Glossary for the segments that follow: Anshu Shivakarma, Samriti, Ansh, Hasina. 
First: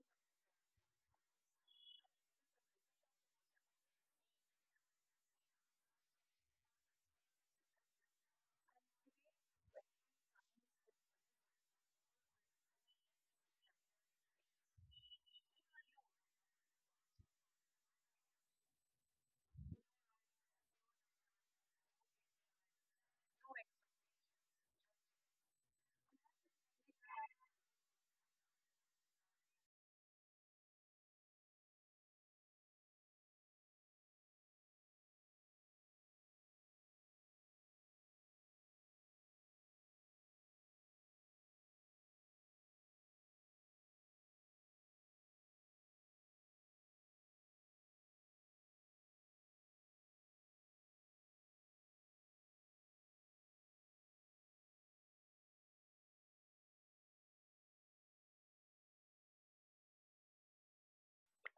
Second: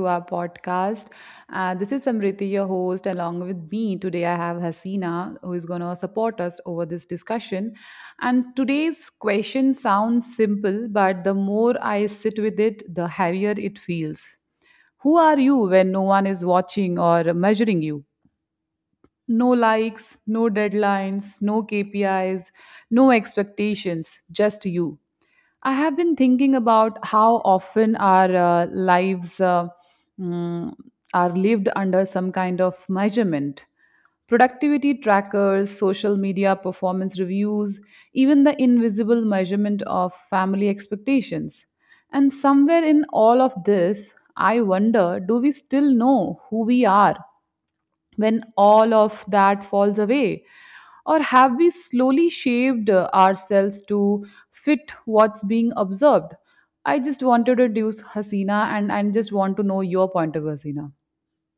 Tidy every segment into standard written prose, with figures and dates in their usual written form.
to our podcast. This is Samriti, your host. Along with me today, I have Hasina, who is going to support us over this discussion. And today's question sounds simple, but the more I sit with it, the heavier it feels. Who are you when no one is watching or measuring you? No likes, no deadlines, no KPIs, no expectations, just you. I have been thinking about how often our lives mm, are lived under some kind of measurement. Productivity trackers, social media performance reviews, even the invisible measurement of family expectations. And somewhere in all of this, I wonder, do we still know who we are when all of that falls away? Or have we slowly shaped ourselves to fit what's being observed? I just wanted to introduce Hasina, and just want to know your point of view, Hasina.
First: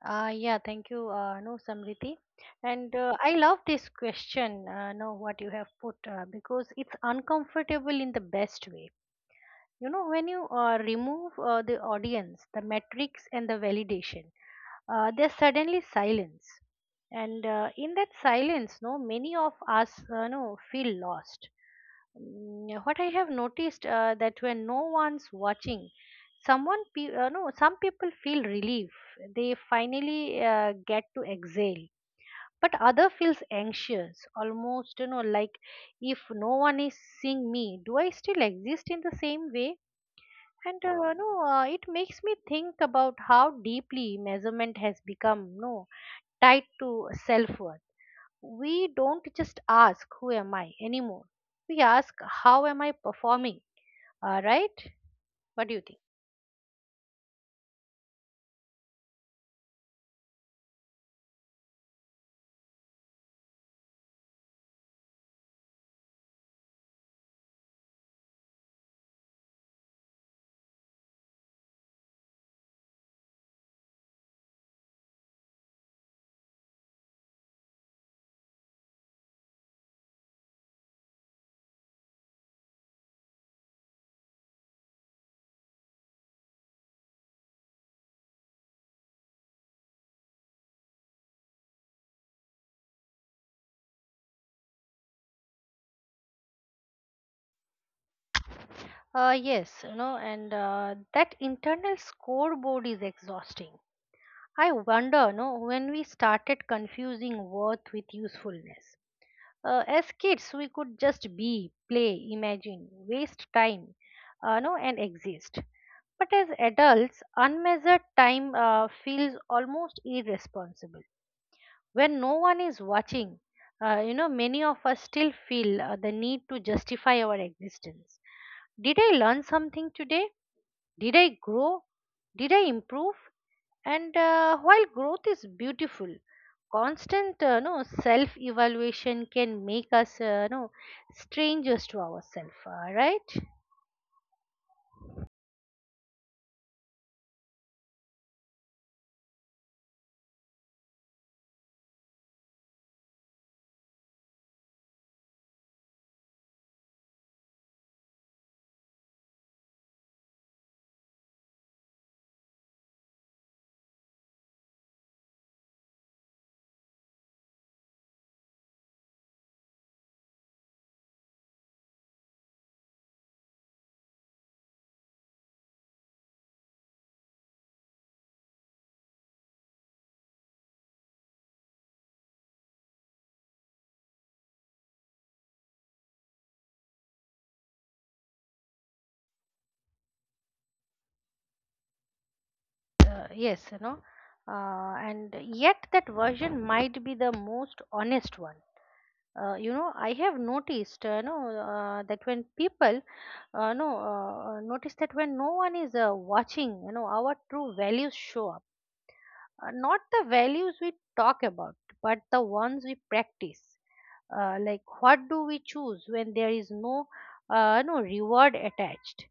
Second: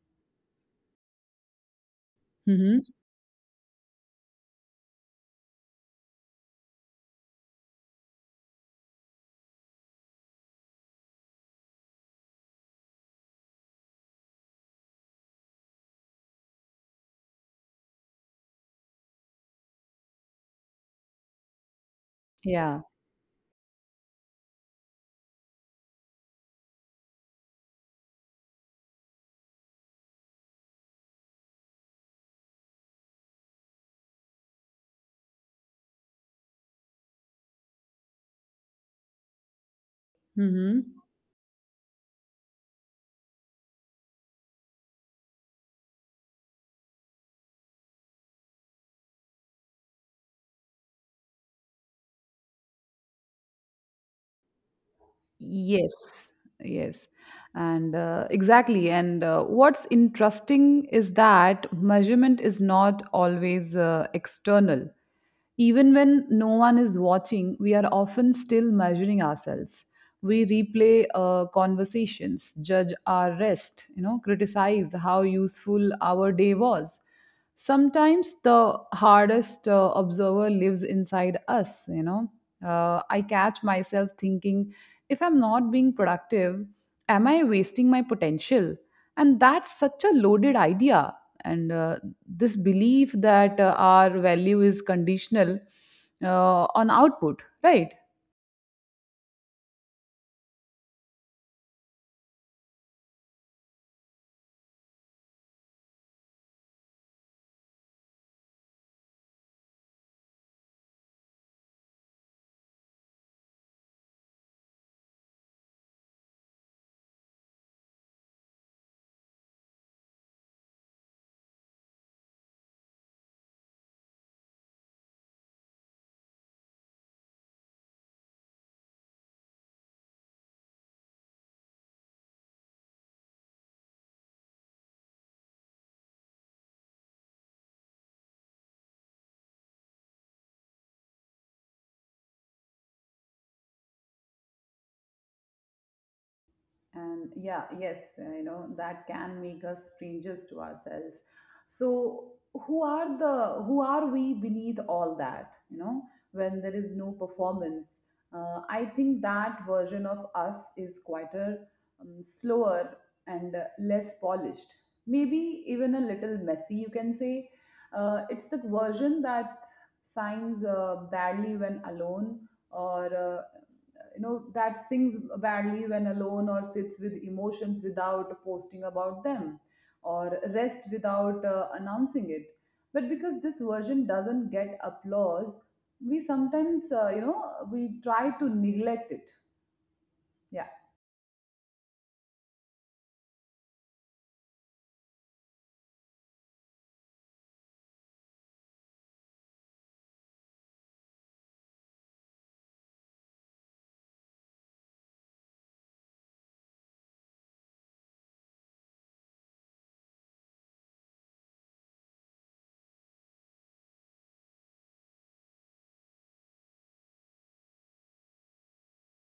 Yeah, thank you, no, Samriti. Mm-hmm. And I love this question, no, what you have put, because it's uncomfortable in the best way when you remove the audience, the metrics, and the validation. There's suddenly silence. And in that silence, many of us no feel lost. Mm, Yeah. what I have noticed, that when no one's watching, someone pe- no some people feel relief. They finally get to exhale, but other feels anxious, almost, like, if no one is seeing me, do I still exist in the same way? And Mm-hmm. No, it makes me think about how deeply measurement has become no tied to self worth. We don't just ask who am I anymore. We ask how am I performing. Right? What do you think? Yes, yes. And exactly. And what's interesting is that measurement is not always external. Even when no one is watching, we are often still measuring ourselves. We replay conversations, judge our rest, you know, criticize how useful our day was. Sometimes the hardest observer lives inside us, you know. I catch myself thinking, if I'm not being productive, am I wasting my potential? And that's such a loaded idea. And This belief that our value is conditional on output, right? Yes, you know, and that internal scoreboard is exhausting. I wonder, no, when we started confusing worth with usefulness. As kids, we could just be, play, imagine, waste time, no and exist. But as adults, unmeasured time feels almost irresponsible. When no one is watching, many of us still feel the need to justify our existence. Did I learn something today? Did I grow? Did I improve? And while growth is beautiful, constant no self evaluation can make us no strangers to ourselves, right? and yeah yes You know, that can make us strangers to ourselves. So who are we beneath all that, you know, when there is no performance? I think that version of us is quieter, slower and less polished, maybe even a little messy, you can say. It's the version that signs badly when alone, or you know, that sings badly when alone, or sits with emotions without posting about them, or rest without announcing it. But because this version doesn't get applause, we sometimes, you know, we try to neglect it. Yeah. Yes, you know. And yet that version might be the most honest one. You know, I have noticed, that when people, no, notice that when no one is watching, you know, our true values show up, not the values we talk about, but the ones we practice. Like, what do we choose when there is no reward attached?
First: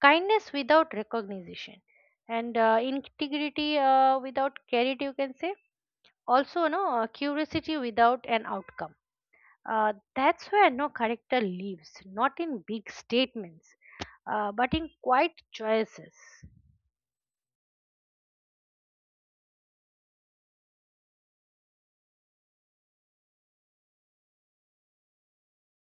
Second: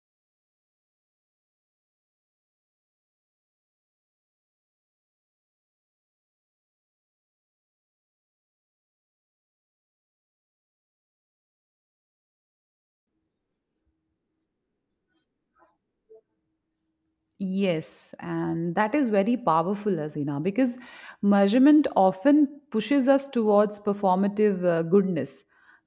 Kindness without recognition, and integrity without credit, you can say. Also, curiosity without an outcome. That's where character lives. Not in big statements, but in quiet choices. Yes, and that is very powerful, Hasina, because measurement often pushes us towards performative goodness:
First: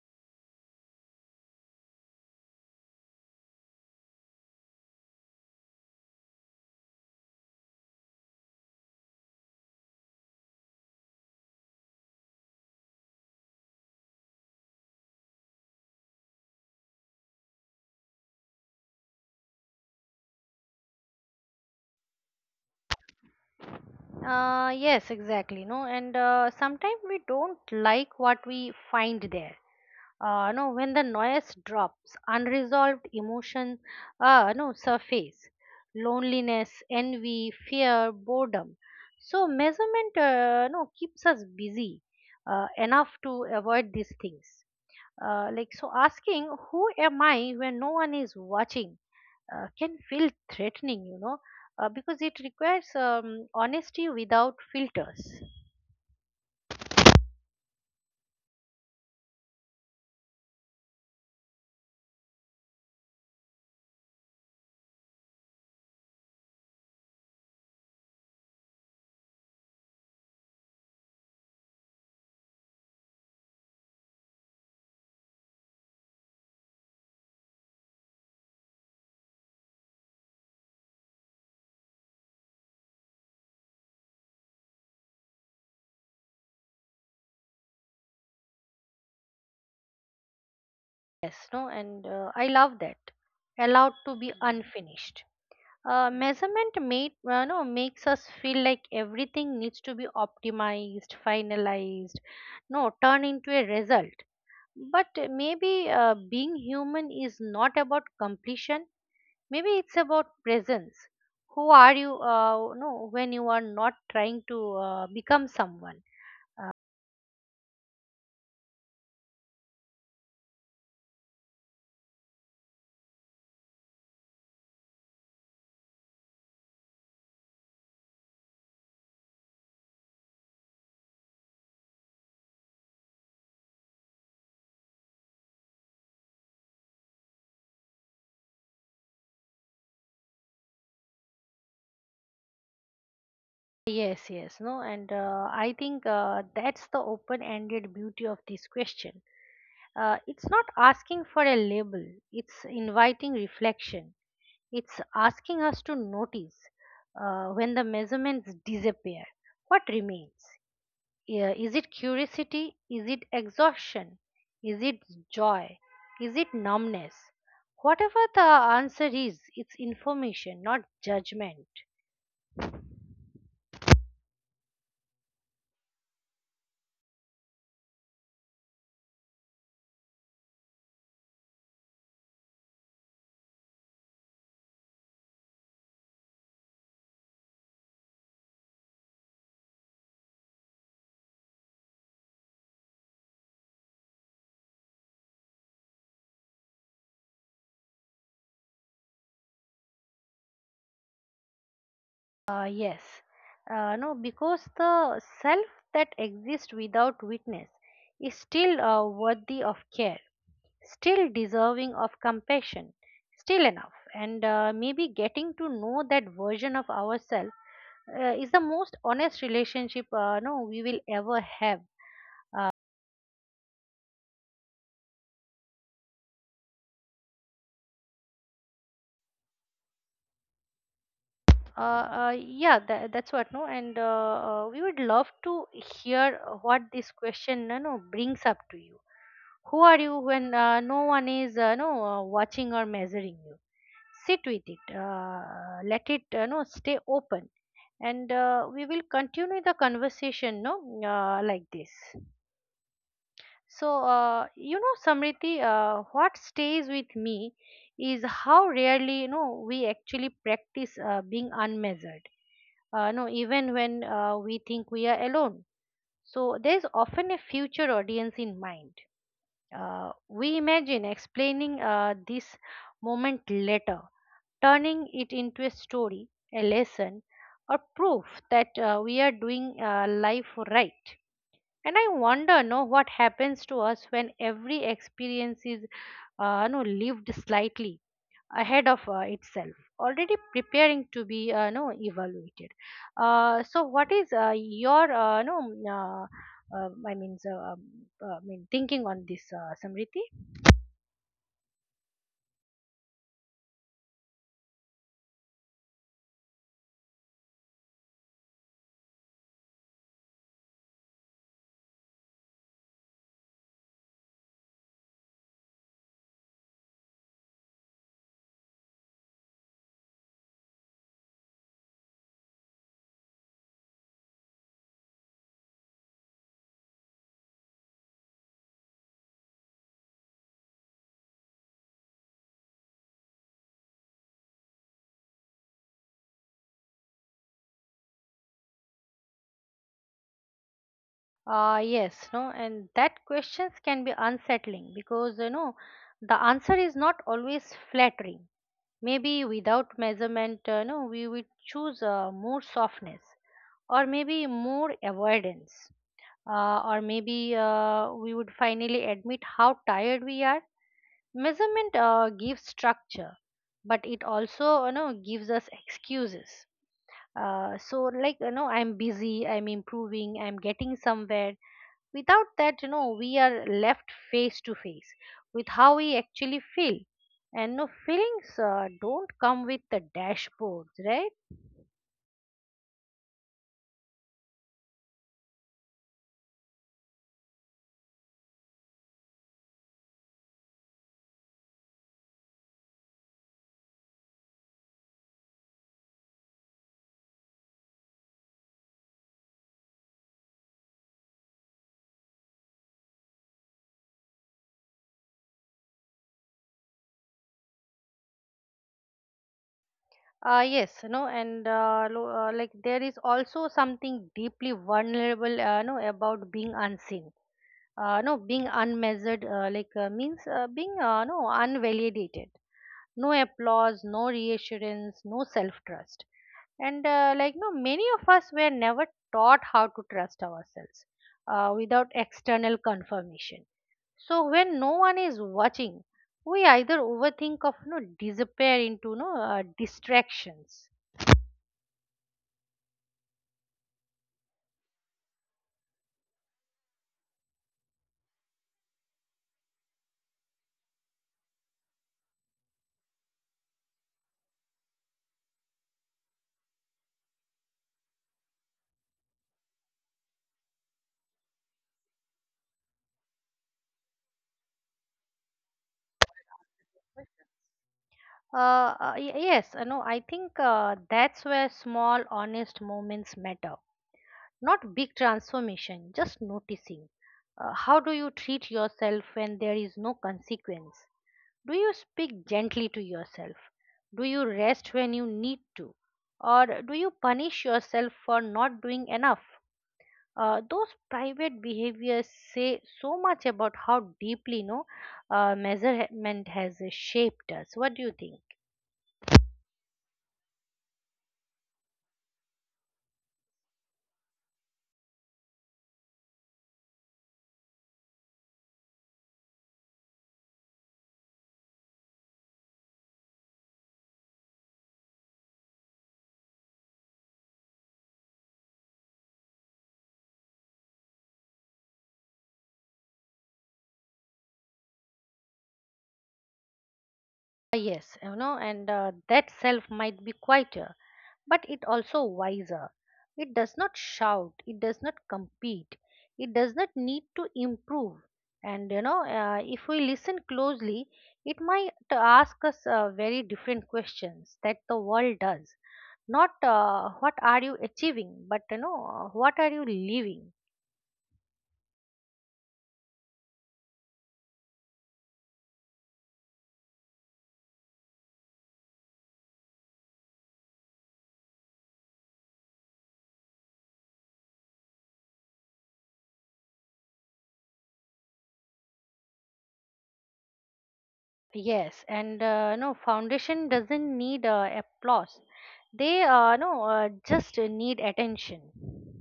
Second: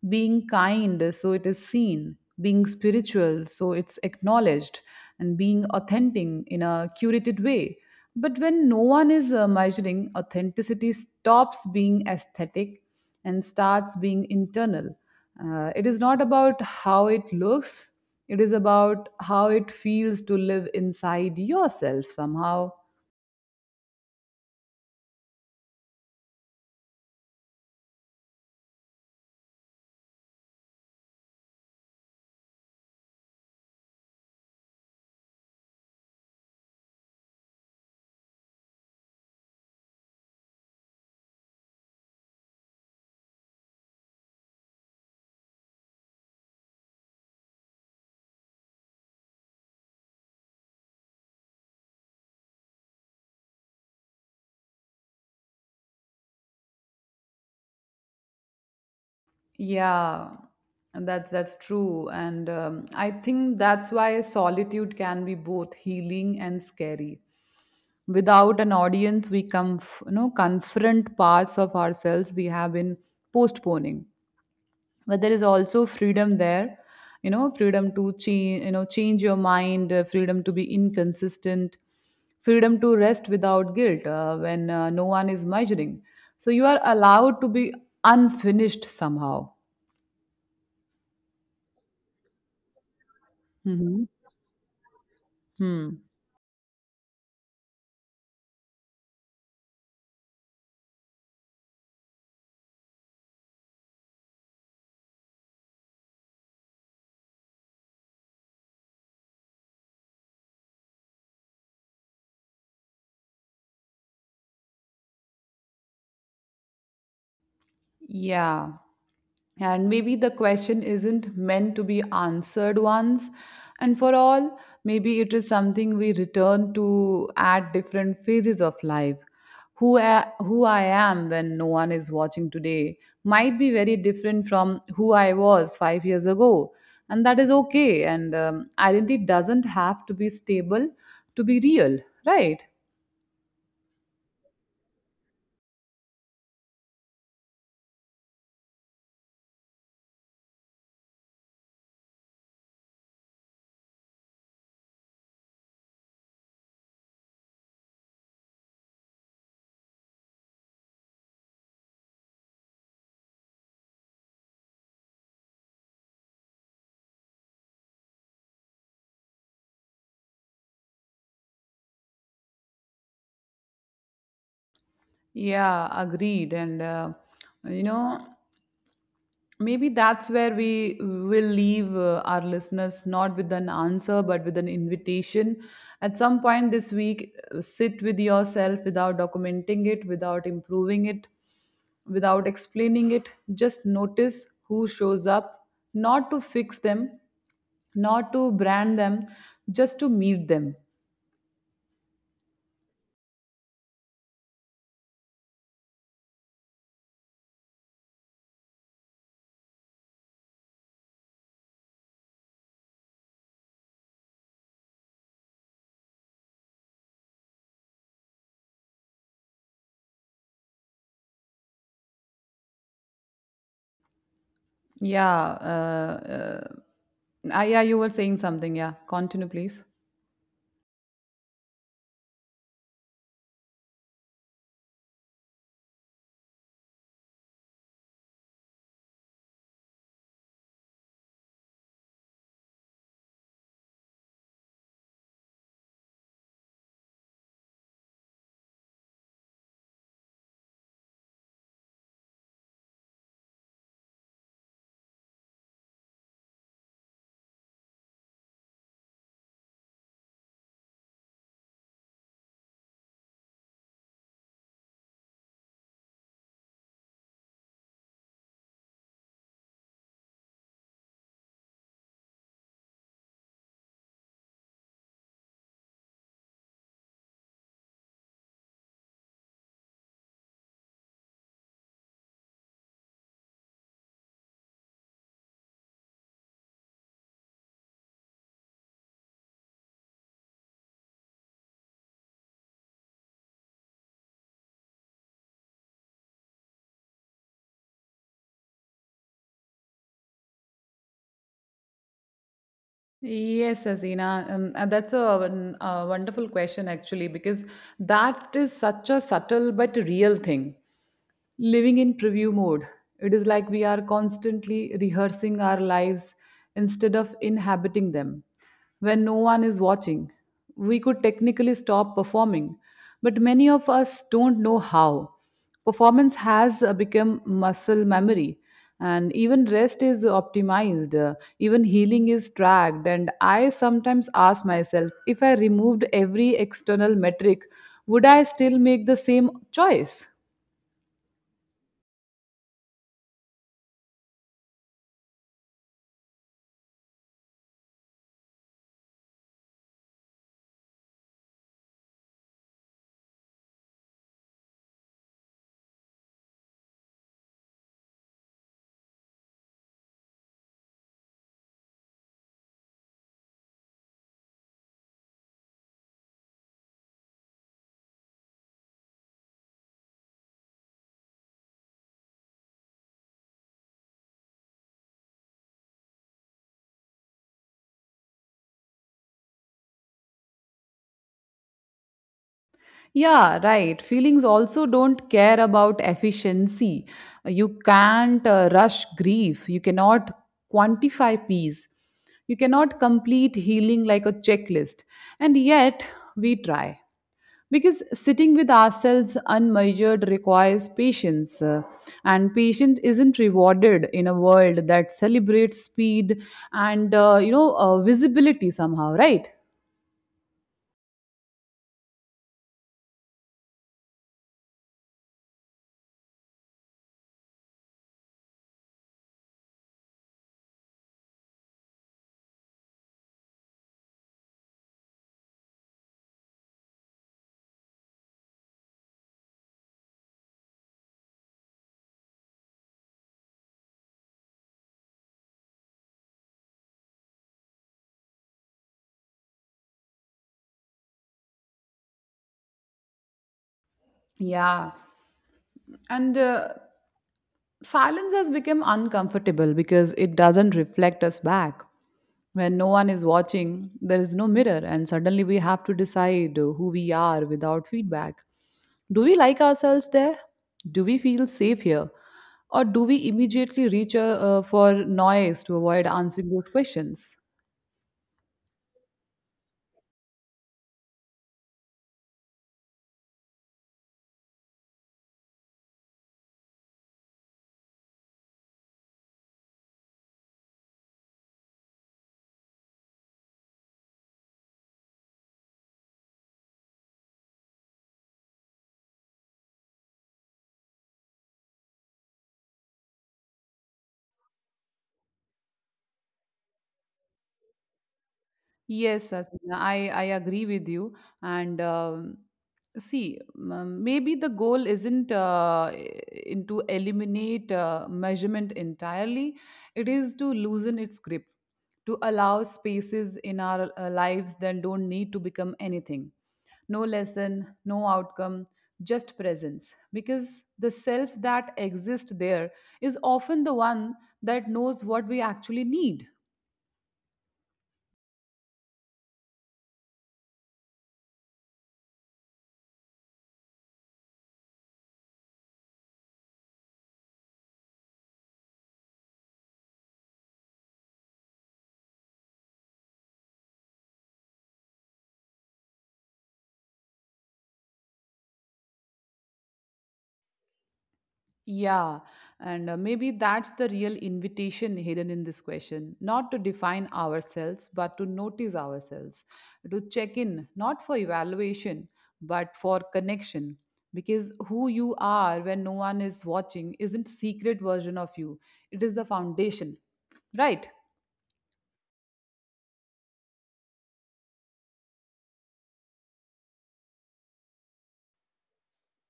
being kind, so it is seen; being spiritual, so it's acknowledged; and being authentic in a curated way. But when no one is measuring, authenticity stops being aesthetic and starts being internal. It is not about how it looks, it is about how it feels to live inside yourself somehow. Yes, exactly. No, and sometimes we don't like what we find there. No, When the noise drops, unresolved emotion, no, surface: loneliness, envy, fear, boredom. So measurement, no, keeps us busy enough to avoid these things. Like, so, asking who am I when no one is watching can feel threatening, you know, because it requires honesty without filters. Yeah, and that's true. And I think that's why solitude can be both healing and scary. Without an audience, we, come, you know, confront parts of ourselves we have been postponing. But there is also freedom there, you know, freedom to change, you know, change your mind, freedom to be inconsistent, freedom to rest without guilt when no one is measuring. So you are allowed to be unfinished somehow. Yes, no, and I love that. Allowed Hmm. to be unfinished. Hmm. Measurement made, no, makes us feel like everything needs to be optimized, finalized, no, turn into a result. But maybe being human is not about completion. Maybe it's about presence. Who are you when you are not trying to become someone? Yeah. And maybe the question isn't meant to be answered once and for all. Maybe it is something we return to at different phases of life. Who I am when no one is watching today might be very different from who I was 5 years ago. And that is okay. And identity doesn't have to be stable to be real, right? Yes, yes, no and I think that's the open ended beauty of this question. It's not asking for a label. It's inviting reflection. It's asking us to notice, when the measurements disappear, what remains. Yeah, is it curiosity? Is it exhaustion? Is it joy? Is it numbness? Whatever the answer is, it's information, not judgment. Yeah, agreed. And, you know, maybe that's where we will leave our listeners, not with an answer but with an invitation. At some point this week, sit with yourself without documenting it, without improving it, without explaining it. Just notice who shows up, not to fix them, not to brand them, just to meet them. Yes. No, Because the self that exists without witness is still worthy of care, still deserving of compassion, still enough. And maybe getting to know that version of ourselves is the most honest relationship no we will ever have. Yeah. uh, uh, yeah, you were saying something, yeah, continue please. Uh, yeah, that's what, no, and we would love to hear what this question, no, no, brings up to you. Who are you when no one is, no, watching or measuring you? Sit with it, let it, no, stay open, and we will continue the conversation, no, like this. So, you know, Samriti, what stays with me is how rarely, you know, we actually practice being unmeasured, no, even when we think we are alone. So there is often a future audience in mind. We imagine explaining this moment later, turning it into a story, a lesson, or proof that we are doing life right. And I wonder, no, what happens to us when every experience is, no, lived slightly ahead of itself, already preparing to be no evaluated. So what is your no uh, uh, um, i mean so, um, I mean, thinking on this, Samriti. Yes, Azina, and that's a a wonderful question actually, because that is such a subtle but real thing, living in preview mode. It is like we are constantly rehearsing our lives instead of inhabiting them. When no one is watching, we could technically stop performing, but many of us don't know how. Performance has become muscle memory, and even rest is optimized, even healing is tracked. And I sometimes ask myself, if I removed every external metric, would I still make the same choice? Yes, no and that questions can be unsettling, because, you know, the answer is not always flattering. Maybe without measurement, no we would choose more softness, or maybe more avoidance, or maybe we would finally admit how tired we are. Measurement gives structure, but it also, you know, gives us excuses. So, like, you know, I'm busy, I'm improving, I'm getting somewhere. Without that, you know, we are left face to face with how we actually feel. And feelings don't come with the dashboards, right? Yeah, right. Feelings also don't care about efficiency. You can't rush grief. You cannot quantify peace. You cannot complete healing like a checklist. And yet, we try. Because sitting with ourselves unmeasured requires patience, and patience isn't rewarded in a world that celebrates speed and, you know, visibility somehow, right? Yes, no, and like, there is also something deeply vulnerable, about being unseen. No, Being unmeasured, like, means being unvalidated: no applause, no reassurance, no self-trust, and like, no, many of us were never taught how to trust ourselves without external confirmation. So when no one is watching, we either overthink of disappear into distractions. Yeah. And silence has become uncomfortable because it doesn't reflect us back. When no one is watching, there is no mirror, and suddenly we have to decide who we are without feedback. Do we like ourselves there? Do we feel safe here? Or do we immediately reach, for noise to avoid answering those questions? Yes, no, I think that's where small, honest moments matter. Not big transformation, just noticing. How do you treat yourself when there is no consequence? Do you speak gently to yourself? Do you rest when you need to? Or do you punish yourself for not doing enough? Those private behaviors say so much about how deeply, no, measurement has shaped us. What do you think? Yes, Asmina, I agree with you. And see, maybe the goal isn't in to eliminate measurement entirely. It is to loosen its grip, to allow spaces in our lives that don't need to become anything. No lesson, no outcome, just presence. Because the self that exists there is often the one that knows what we actually need. Yes, you know, and that self might be quieter, but it also wiser. It does not shout, it does not compete, it does not need to improve. And you know, if we listen closely, it might ask us very different questions that the world does. Not what are you achieving, but, you know, what are you living? Yeah, and maybe that's the real invitation hidden in this question, not to define ourselves, but to notice ourselves, to check in, not for evaluation, but for connection. Because who you are when no one is watching isn't secret version of you, it is the foundation, right? Yes, and foundation doesn't need applause. They no just need attention.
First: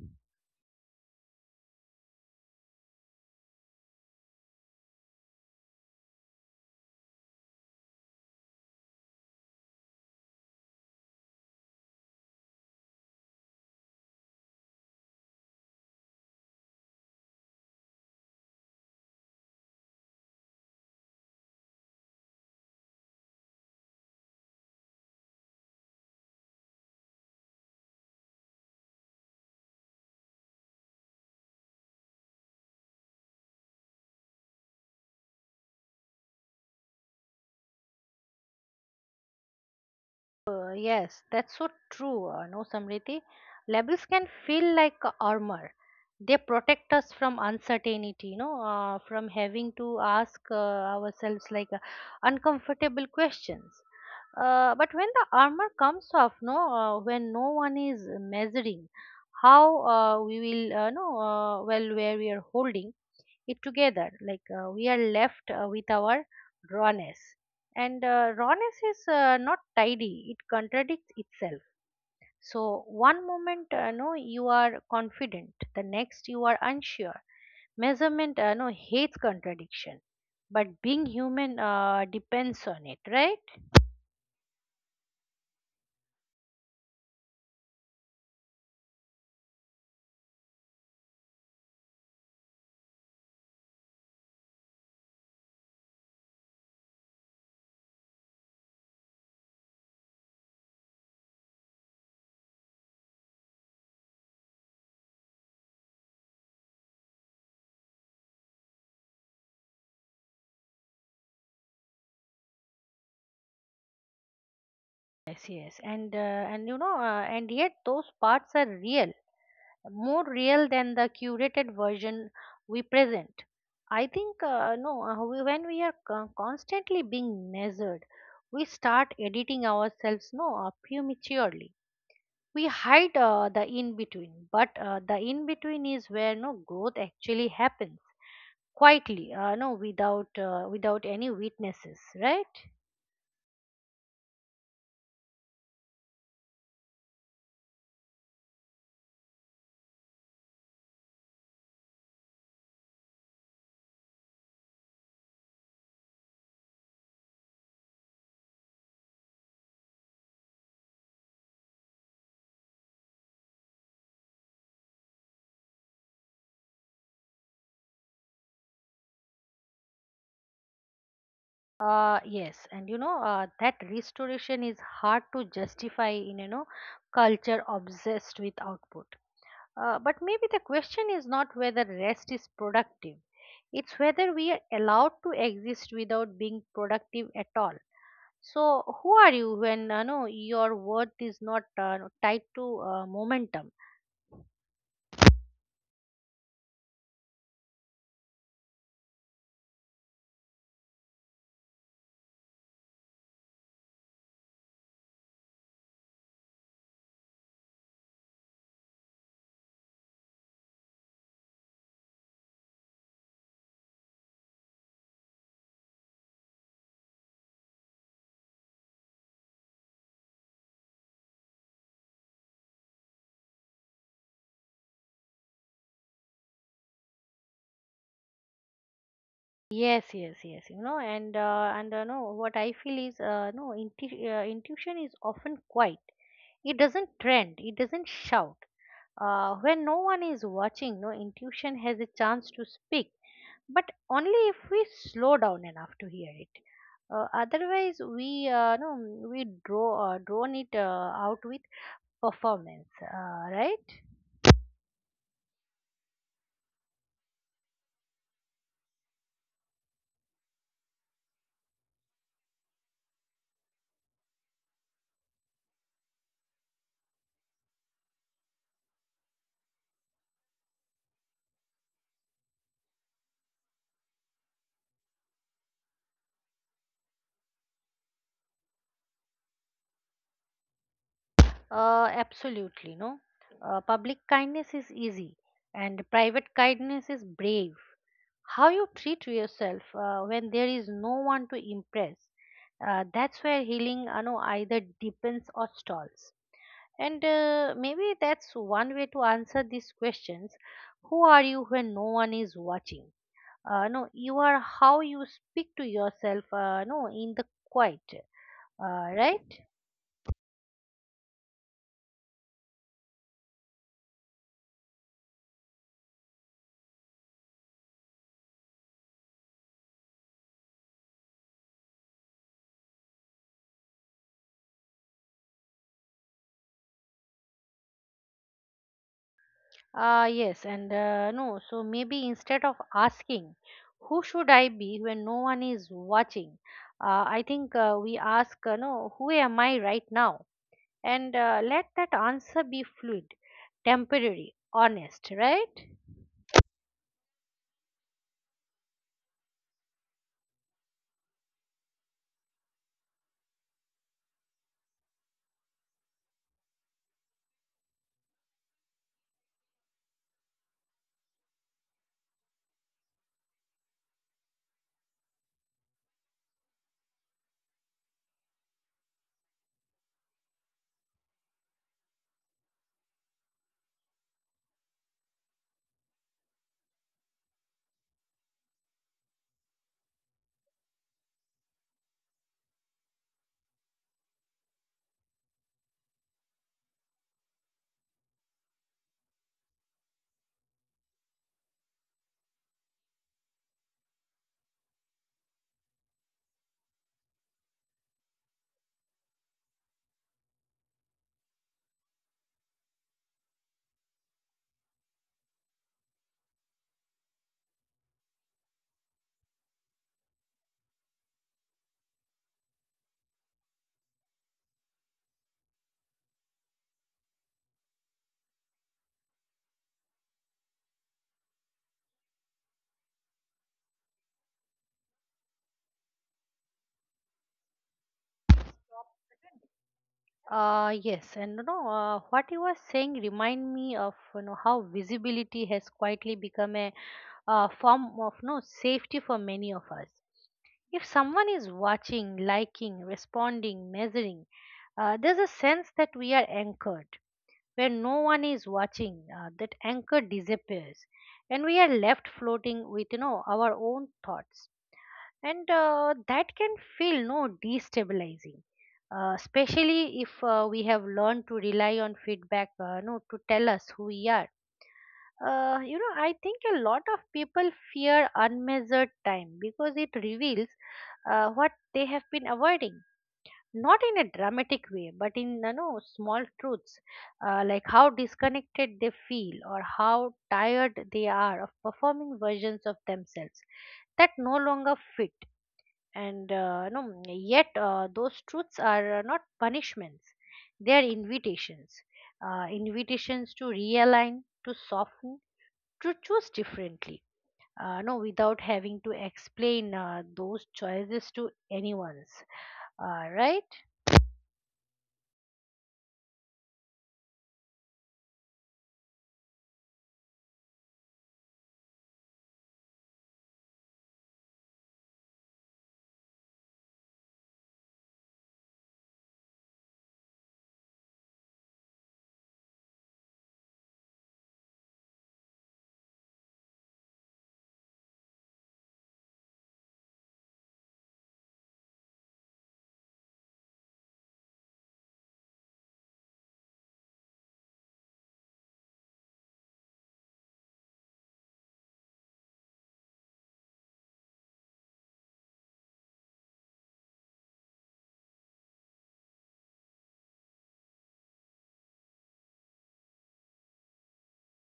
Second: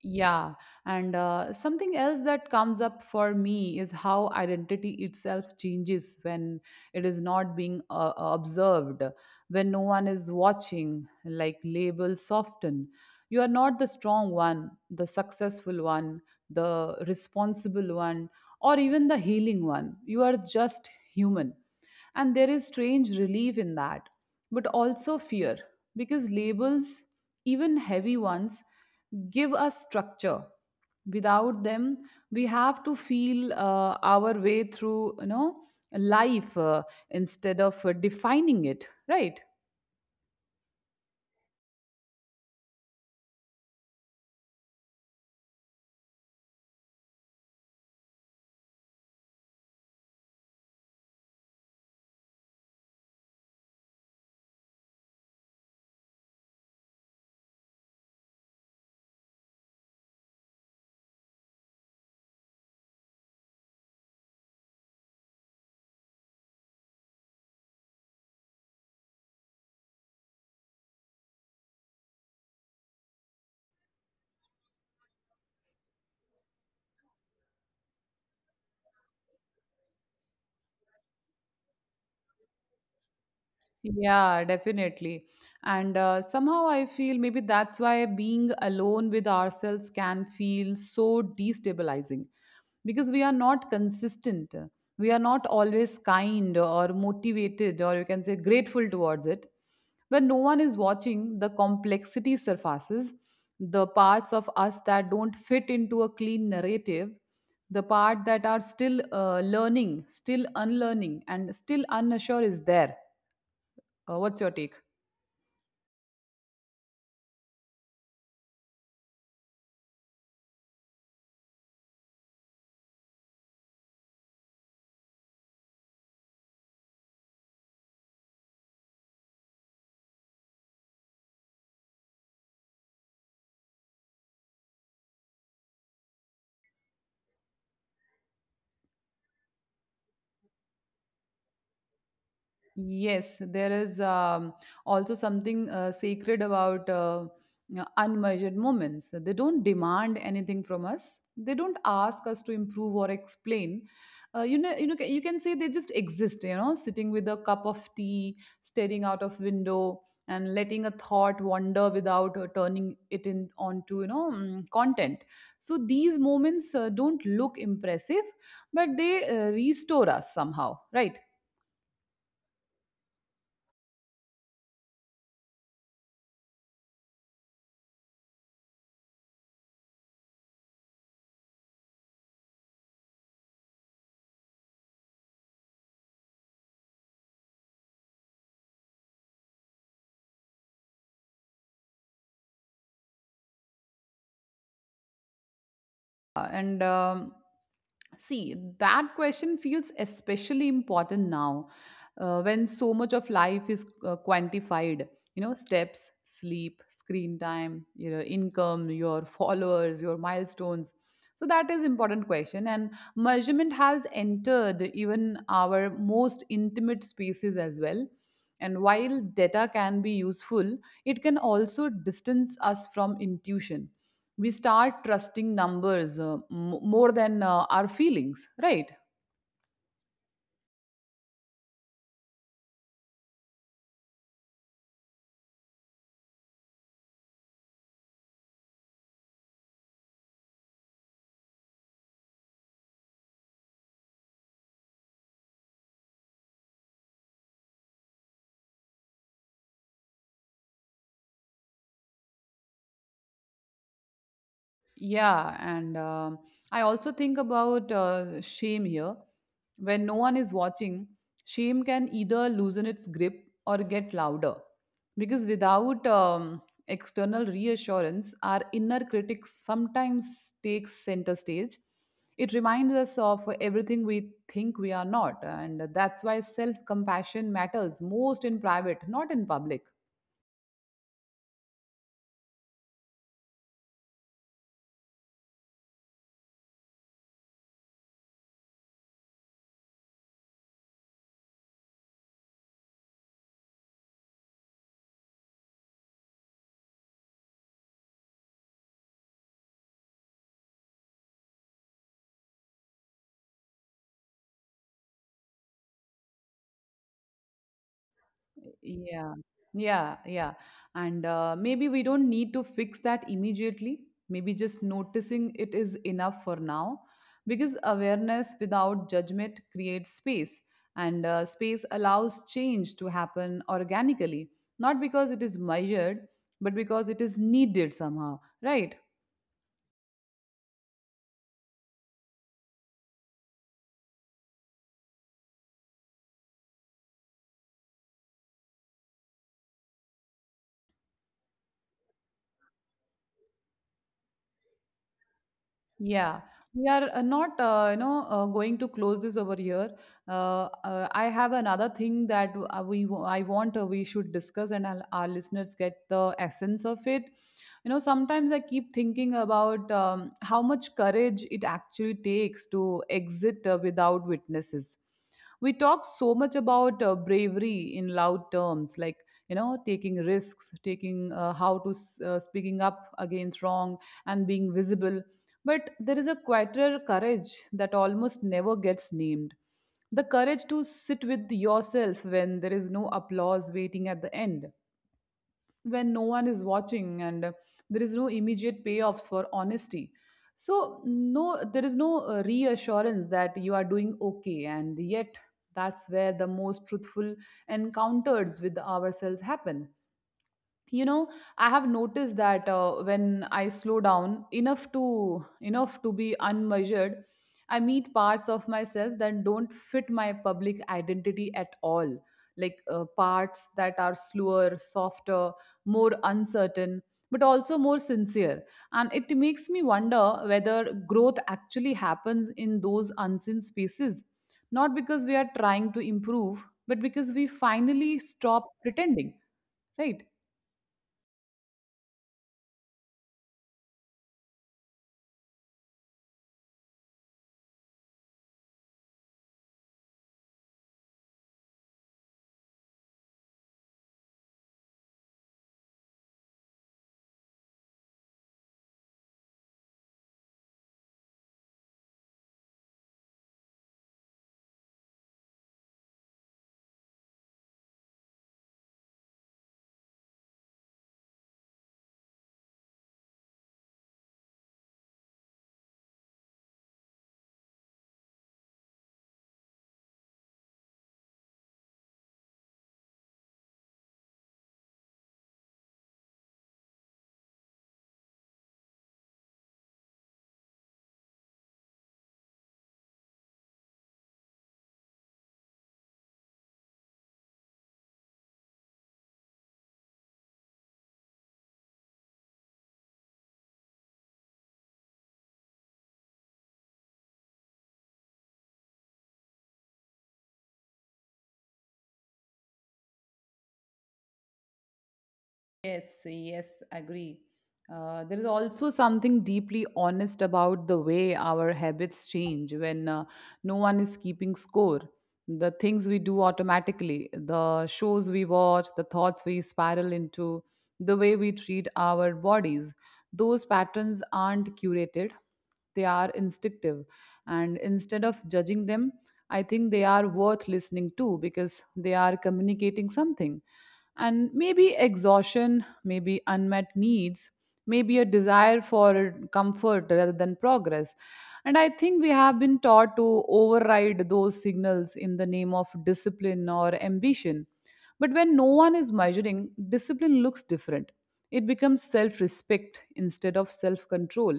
Yeah, and something else that comes up for me is how identity itself changes when it is not being observed. When no one is watching, like, labels soften. You are not the strong one, the successful one, the responsible one, or even the healing one. You are just human. And there is strange relief in that, but also fear, because labels, even heavy ones, give us structure. Without them, we have to feel our way through, you know, life, instead of defining it, right? Yes, that's so true. No, Samriti. Labels can feel like a armor. They protect us from uncertainty, you know, from having to ask ourselves, like, uncomfortable questions. But when the armor comes off, when no one is measuring how we will, no, well, where we are holding, it together, like, we are left with our rawness. And rawness is not tidy. It contradicts itself. So one moment no you are confident, the next you are unsure. Measurement no hates contradiction, but being human depends on it, right? Yeah, definitely. And somehow I feel maybe that's why being alone with ourselves can feel so destabilizing, because we are not consistent. We are not always kind or motivated, or you can say grateful towards it. When no one is watching, the complexity surfaces, the parts of us that don't fit into a clean narrative, the part that are still learning, still unlearning, and still unsure is there. What's your take? Yes, yes, and you know, and yet those parts are real, more real than the curated version we present. I think no, we- when we are constantly being measured, we start editing ourselves no prematurely. We hide the in between, but the in between is where no growth actually happens quietly, without any witnesses, right? Yes, there is also something sacred about, you know, unmeasured moments. They don't demand anything from us. They don't ask us to improve or explain. You can say they just exist. You know, sitting with a cup of tea, staring out of window, and letting a thought wander without turning it in onto, you know, content. So these moments don't look impressive, but they restore us somehow, right? Yes, and you know, that restoration is hard to justify in, you know, culture obsessed with output. But maybe the question is not whether rest is productive; it's whether we are allowed to exist without being productive at all. So, who are you when, you know, your worth is not tied to momentum? And See, that question feels especially important now, when so much of life is quantified, you know: steps, sleep, screen time, you know, income, your followers, your milestones. So that is important question, and measurement has entered even our most intimate spaces as well. And while data can be useful, it can also distance us from intuition. We start trusting numbers, more than our feelings, right? Yes, yes, yes. You know, and no, what I feel is, no, intu intuition is often quiet. It doesn't trend. It doesn't shout. When no one is watching, no intuition has a chance to speak, but only if we slow down enough to hear it. Otherwise, we no, we draw drone it out with performance, right? Yeah, and I also think about shame here. When no one is watching, shame can either loosen its grip or get louder, because without external reassurance, our inner critic sometimes takes center stage. It reminds us of everything we think we are not, and that's why self compassion matters most in private, not in public. Absolutely, no. Public kindness is easy, and private kindness is brave. How you treat yourself when there is no one to impress, that's where healing, you know, either deepens or stalls. And maybe that's one way to answer these questions: who are you when no one is watching? No You are how you speak to yourself no in the quiet, uh, Yeah, right yeah, yeah. And maybe we don't need to fix that immediately. Maybe just noticing it is enough for now, because awareness without judgment creates space, and space allows change to happen organically, not because it is measured, but because it is needed somehow, right? Ah, yes, and no, so maybe instead of asking, who should I be when no one is watching, I think we ask, no, who am I right now? And let that answer be fluid, temporary, honest, right? Yeah, we are, not, you know, going to close this over here. I have another thing that I want, we should discuss, and our listeners get the essence of it. You know, sometimes I keep thinking about, how much courage it actually takes to exit without witnesses. We talk so much about bravery in loud terms, like, you know, taking risks, taking how to s- speaking up against wrong, and being visible. But there is a quieter courage that almost never gets named: the courage to sit with yourself when there is no applause waiting at the end, when no one is watching, and there is no immediate payoffs for honesty. So, no, there is no reassurance that you are doing okay, and yet that's where the most truthful encounters with ourselves happen you know i have noticed that when I slow down enough to be unmeasured, I meet parts of myself that don't fit my public identity at all, like parts that are slower, softer, more uncertain, but also more sincere. And it makes me wonder whether growth actually happens in those unseen spaces, not because we are trying to improve but because we finally stop pretending, right? Yes, and what you were saying remind me of how visibility has quietly become a form of no safety for many of us. If someone is watching, liking, responding, measuring, there's a sense that we are anchored. Where no one is watching, that anchor disappears, and we are left floating with our own thoughts, and that can feel no destabilizing, especially if we have learned to rely on feedback, no, to tell us who we are. I think a lot of people fear unmeasured time because it reveals what they have been avoiding, not in a dramatic way but in small truths, like how disconnected they feel or how tired they are of performing versions of themselves that no longer fit, and no yet those truths are not punishments, they are invitations, invitations to realign, to soften, to choose differently, no, without having to explain those choices to anyone's, all right. Yes, yes, agree. There is also something deeply honest about the way our habits change when no one is keeping score. The things we do automatically, the shows we watch, the thoughts we spiral into, the way we treat our bodies, those patterns aren't curated, they are instinctive. And instead of judging them, I think they are worth listening to because they are communicating something, and maybe exhaustion, maybe unmet needs, maybe a desire for comfort rather than progress. And I think we have been taught to override those signals in the name of discipline or ambition. But when no one is measuring, discipline looks different. It becomes self respect instead of self control.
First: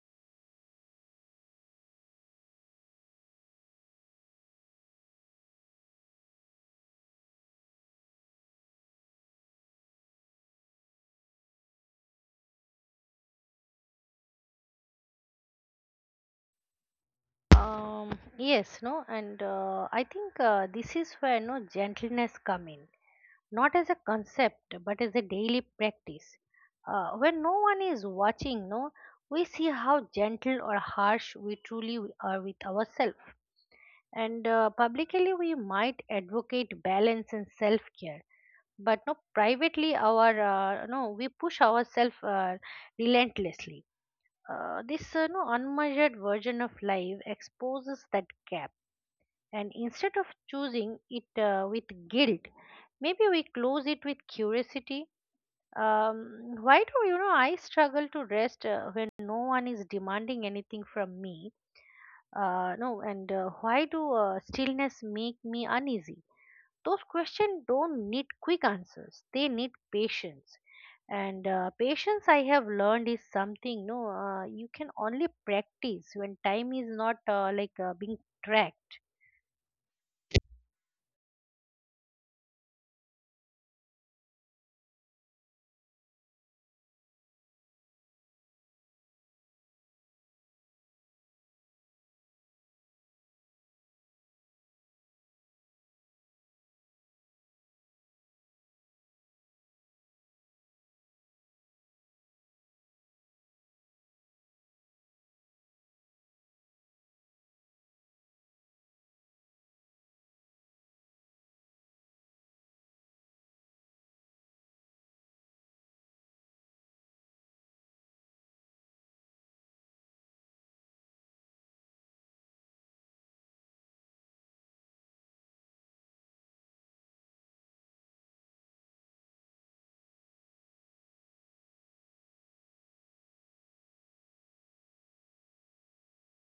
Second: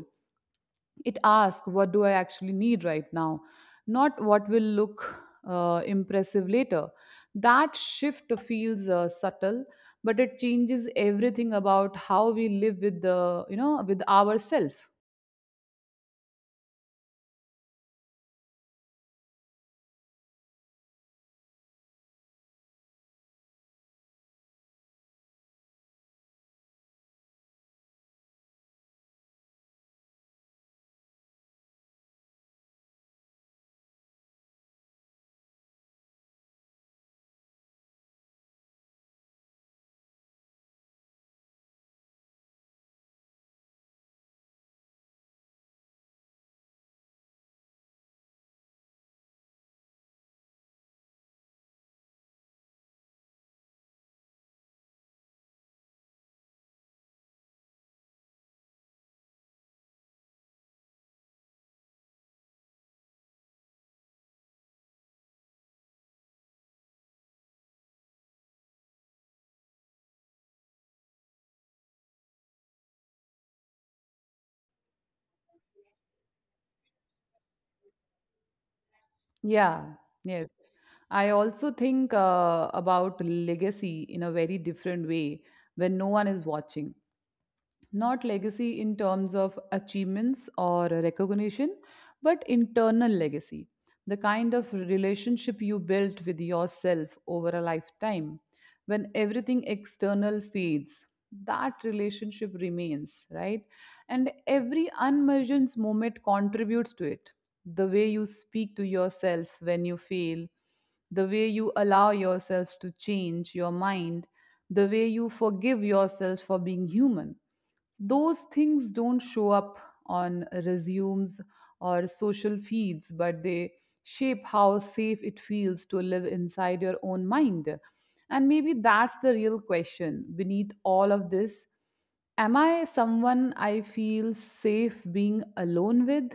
It asks, what do I actually need right now, not what will look impressive later? That shift feels subtle, but it changes everything about how we live with the, you know, with ourselves." Yes, no, and I think this is where no gentleness come in, not as a concept but as a daily practice. When no one is watching, no, we see how gentle or harsh we truly are with ourselves. And publicly, we might advocate balance and self-care, but no, privately, our no, we push ourselves relentlessly. This no, unmeasured version of life exposes that gap, and instead of choosing it with guilt, maybe we close it with curiosity. Why do I struggle to rest when no one is demanding anything from me? No, and why do stillness make me uneasy? Those questions don't need quick answers, they need patience, and patience I have learned is something no you can only practice when time is not being tracked. Yeah. Yes, I also think about legacy in a very different way when no one is watching. Not legacy in terms of achievements or recognition, but internal legacy, the kind of relationship you built with yourself over a lifetime. When everything external fades, that relationship remains, right? And every unmeasured moment contributes to it. The way you speak to yourself when you fail, the way you allow yourself to change your mind, the way you forgive yourself for being human, those things don't show up on resumes or social feeds, but they shape how safe it feels to live inside your own mind. And maybe that's the real question beneath all of this. Am I someone I feel safe being alone with?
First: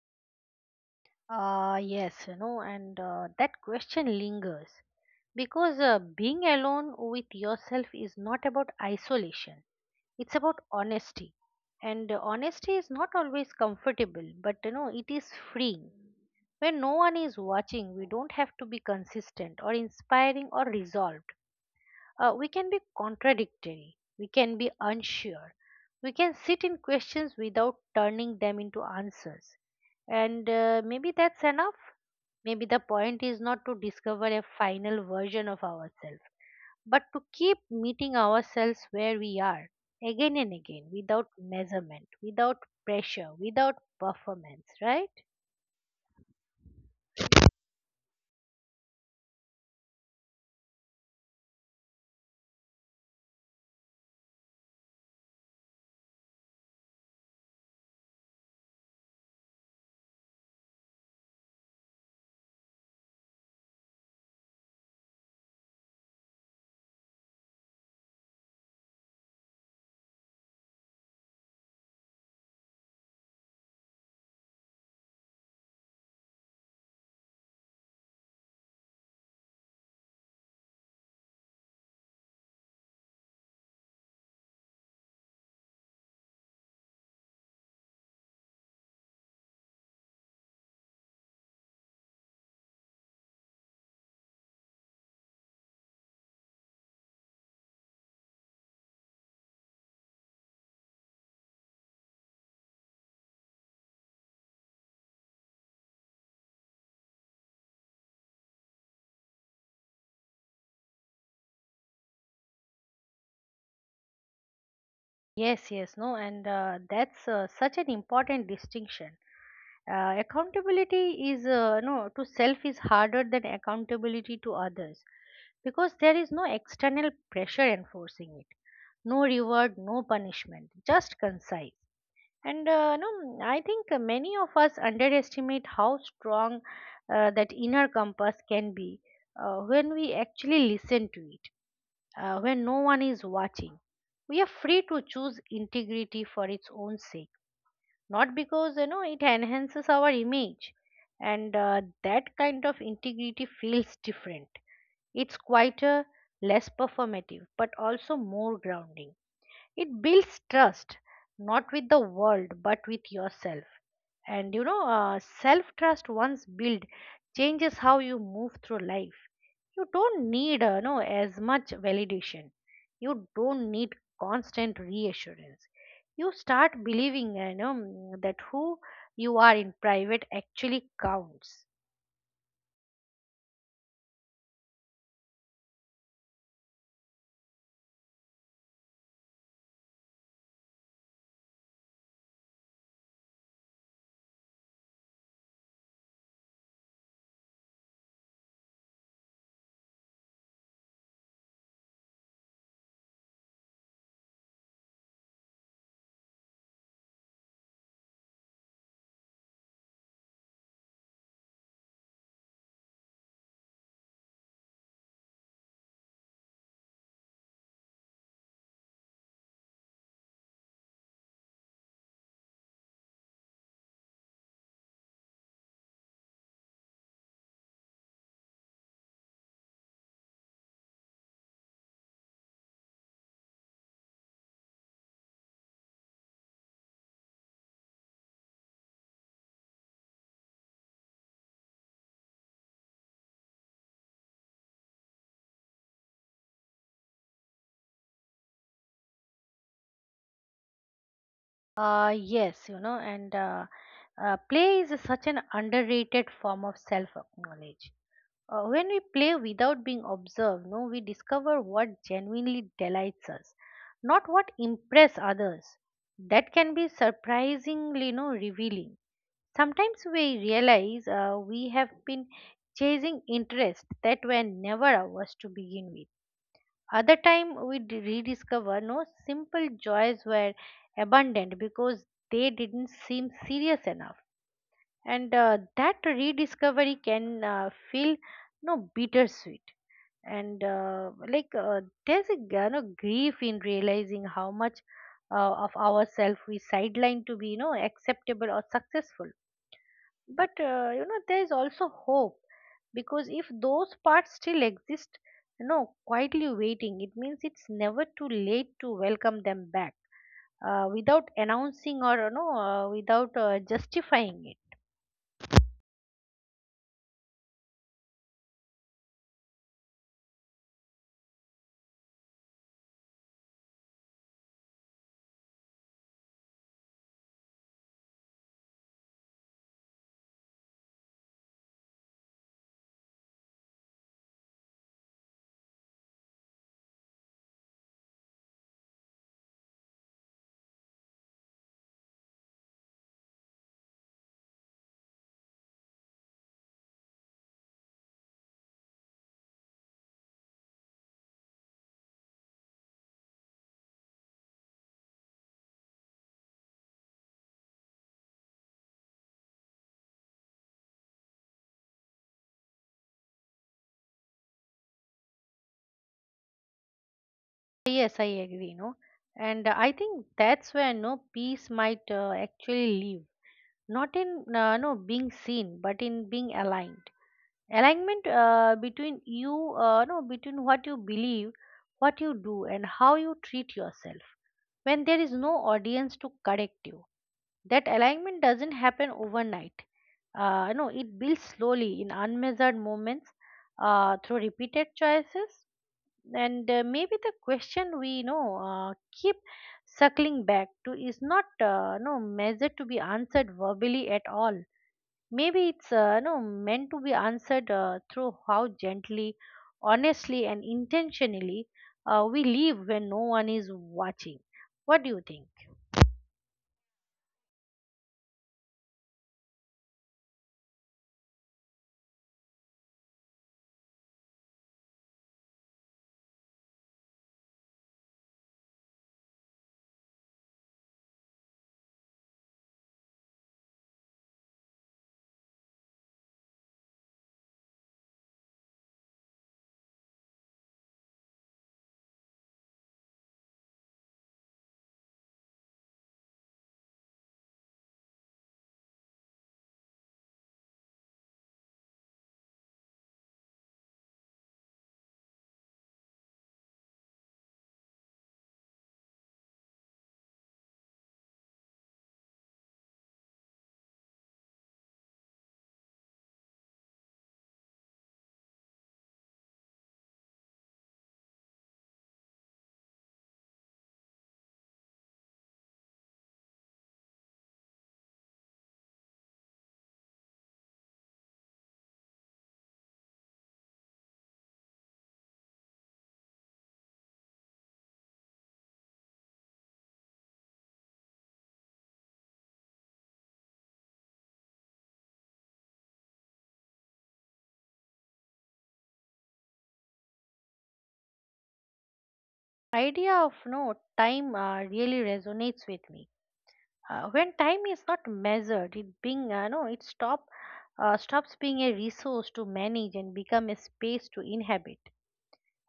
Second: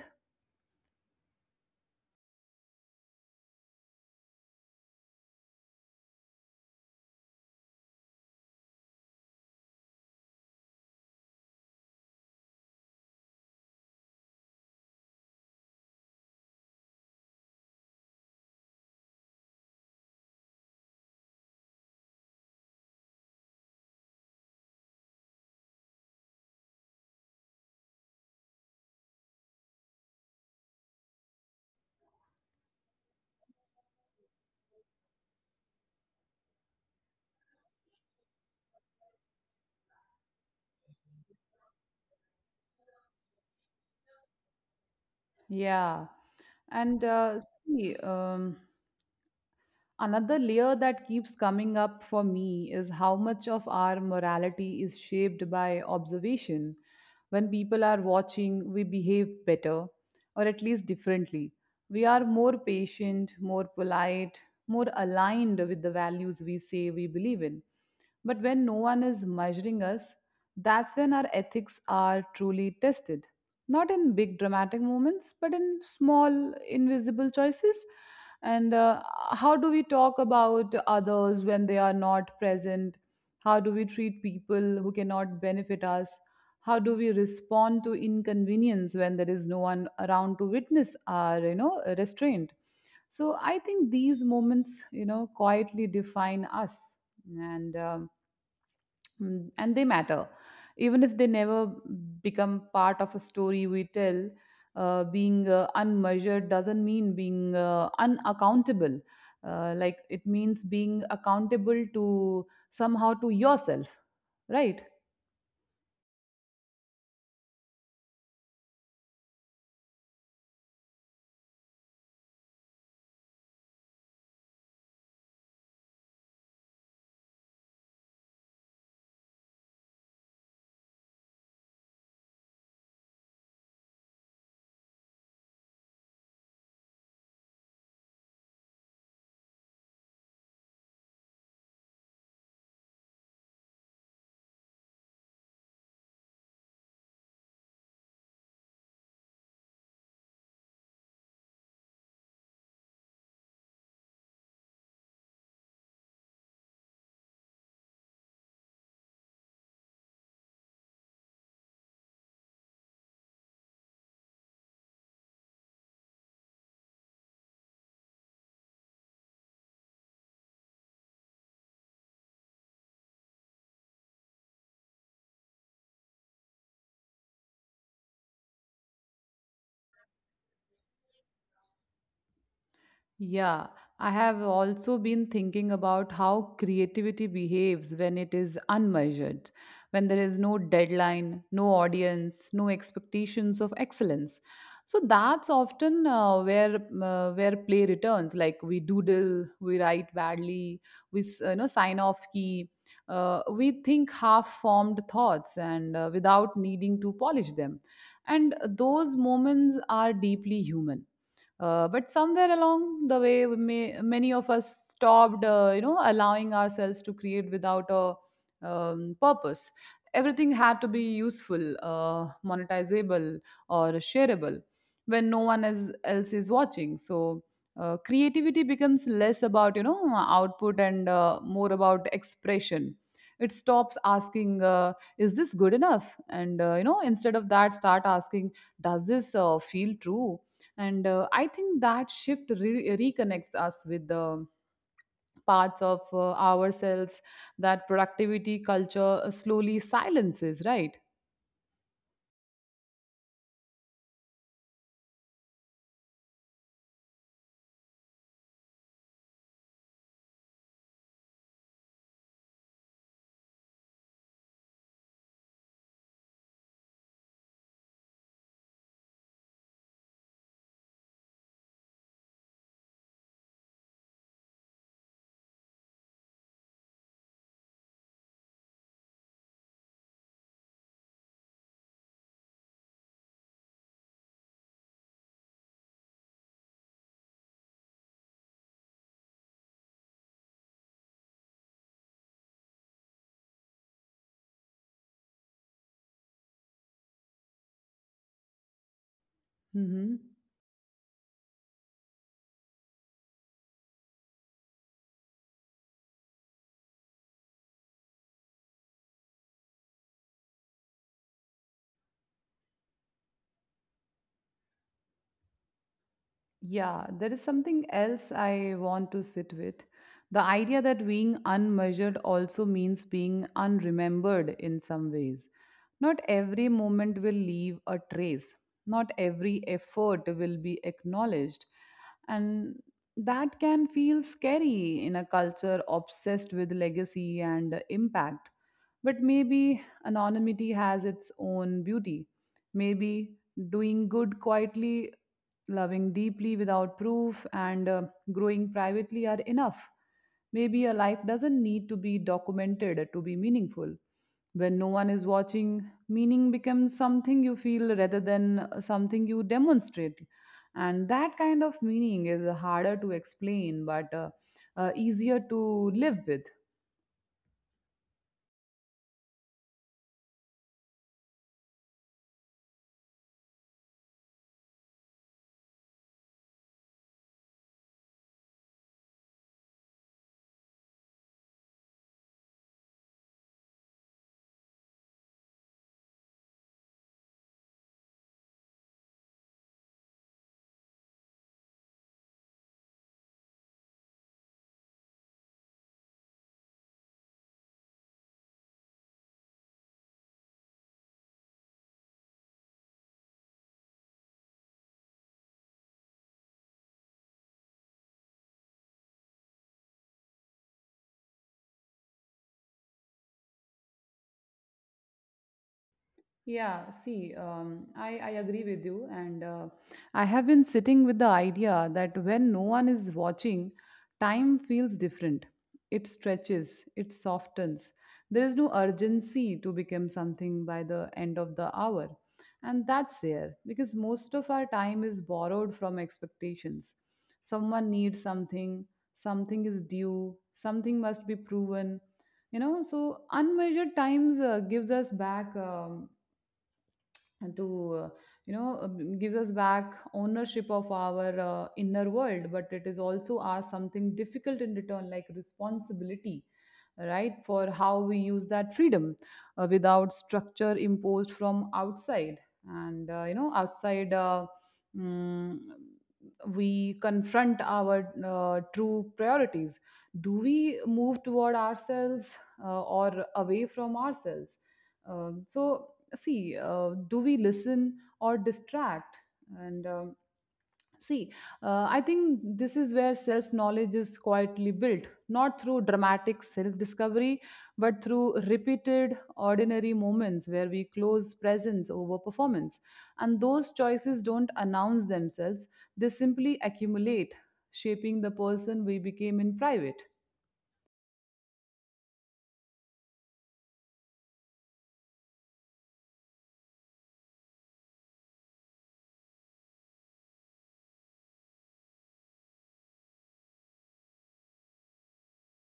Yes, and that question lingers because being alone with yourself is not about isolation, it's about honesty. And honesty is not always comfortable, but it is freeing. When no one is watching, we don't have to be consistent or inspiring or resolved. We can be contradictory, we can be unsure, we can sit in questions without turning them into answers. And maybe that's enough. Maybe the point is not to discover a final version of ourselves, but to keep meeting ourselves where we are, again and again, without measurement, without pressure, without performance, right? Yeah. And see, another layer that keeps coming up for me is how much of our morality is shaped by observation. When people are watching, we behave better, or at least differently. We are more patient, more polite, more aligned with the values we say we believe in. But when no one is measuring us, that's when our ethics are truly tested. Not in big dramatic moments, but in small, invisible choices. And How do we talk about others when they are not present? How do we treat people who cannot benefit us? How do we respond to inconvenience when there is no one around to witness our, you know, restraint? So I think these moments, you know, quietly define us. And Mm, and they matter, even if they never become part of a story we tell. Being unmeasured doesn't mean being unaccountable. Like, it means being accountable to somehow to yourself, right? Yes, yes, no, and that's such an important distinction. Accountability is no to self is harder than accountability to others, because there is no external pressure enforcing it, no reward, no punishment, just concise. And no, I think many of us underestimate how strong that inner compass can be when we actually listen to it, when no one is watching. We are free to choose integrity for its own sake, not because it enhances our image. And that kind of integrity feels different. It's quieter, less performative, but also more grounding. It builds trust, not with the world, but with yourself. And self trust once built changes how you move through life. You don't need, no, as much validation. You don't need constant reassurance. You start believing, that who you are in private actually counts. Yeah, I have also been thinking about how creativity behaves when it is unmeasured, when there is no deadline, no audience, no expectations of excellence. So that's often where play returns. Like, we doodle, we write badly, we you know, sign off key, we think half-formed thoughts, and without needing to polish them. And those moments are deeply human. But somewhere along the way, many of us stopped, you know, allowing ourselves to create without a purpose. Everything had to be useful, monetizable, or shareable when no one is, else is watching. So creativity becomes less about, you know, output and more about expression. It stops asking, "Is this good enough?" and, you know, instead of that, start asking, "Does this feel true?" And I think that shift reconnects us with the parts of ourselves that productivity culture slowly silences, right? Yes, and play is such an underrated form of self knowledge. When we play without being observed, no, we discover what genuinely delights us, not what impress others. That can be surprisingly, no, revealing. Sometimes we realize we have been chasing interests that were never ours to begin with. Other time we rediscover, no, simple joys were abundant because they didn't seem serious enough, and that rediscovery can feel, no, bittersweet, and there's a grief in realizing how much of ourselves we sideline to be acceptable or successful. Hmm. But there is also hope, because if those parts still exist, quietly waiting, it means it's never too late to welcome them back, without announcing or without justifying it. Yeah, there is something else I want to sit with. The idea that being unmeasured also means being unremembered in some ways. Not every moment will leave a trace, not every effort will be acknowledged. And that can feel scary in a culture obsessed with legacy and impact. But maybe anonymity has its own beauty. Maybe doing good quietly, loving deeply without proof, and growing privately are enough. Maybe a life doesn't need to be documented to be meaningful. When no one is watching, meaning becomes something you feel rather than something you demonstrate. And that kind of meaning is harder to explain, but easier to live with. Yes, I agree. No, know, and I think that's where no peace might actually live, not in no being seen but in being aligned. Alignment between you no between what you believe, what you do, and how you treat yourself, when there is no audience to correct you. That alignment doesn't happen overnight. It builds slowly in unmeasured moments, through repeated choices. And maybe the question we keep circling back to is not no measured to be answered verbally at all. Maybe it's no meant to be answered through how gently, honestly, and intentionally we live when no one is watching. What do you think? Yeah, see, I agree with you. And I have been sitting with the idea that when no one is watching, time feels different. It stretches, it softens. There is no urgency to become something by the end of the hour. And that's rare because most of our time is borrowed from expectations. Someone needs something, something is due, something must be proven. You know, so unmeasured times gives us back, and to you know, gives us back ownership of our inner world, but it is also asked something difficult in return, like responsibility, right, for how we use that freedom without structure imposed from outside. And, you know, outside, mm, we confront our true priorities. Do we move toward ourselves or away from ourselves? So, see, do we listen or distract? And see I think this is where self knowledge is quietly built, not through dramatic self discovery, but through repeated ordinary moments where we close presence over performance. And those choices don't announce themselves, they simply accumulate, shaping the person we became in private. Idea of no time really resonates with me. When time is not measured, it being no, it stop stops being a resource to manage and become a space to inhabit.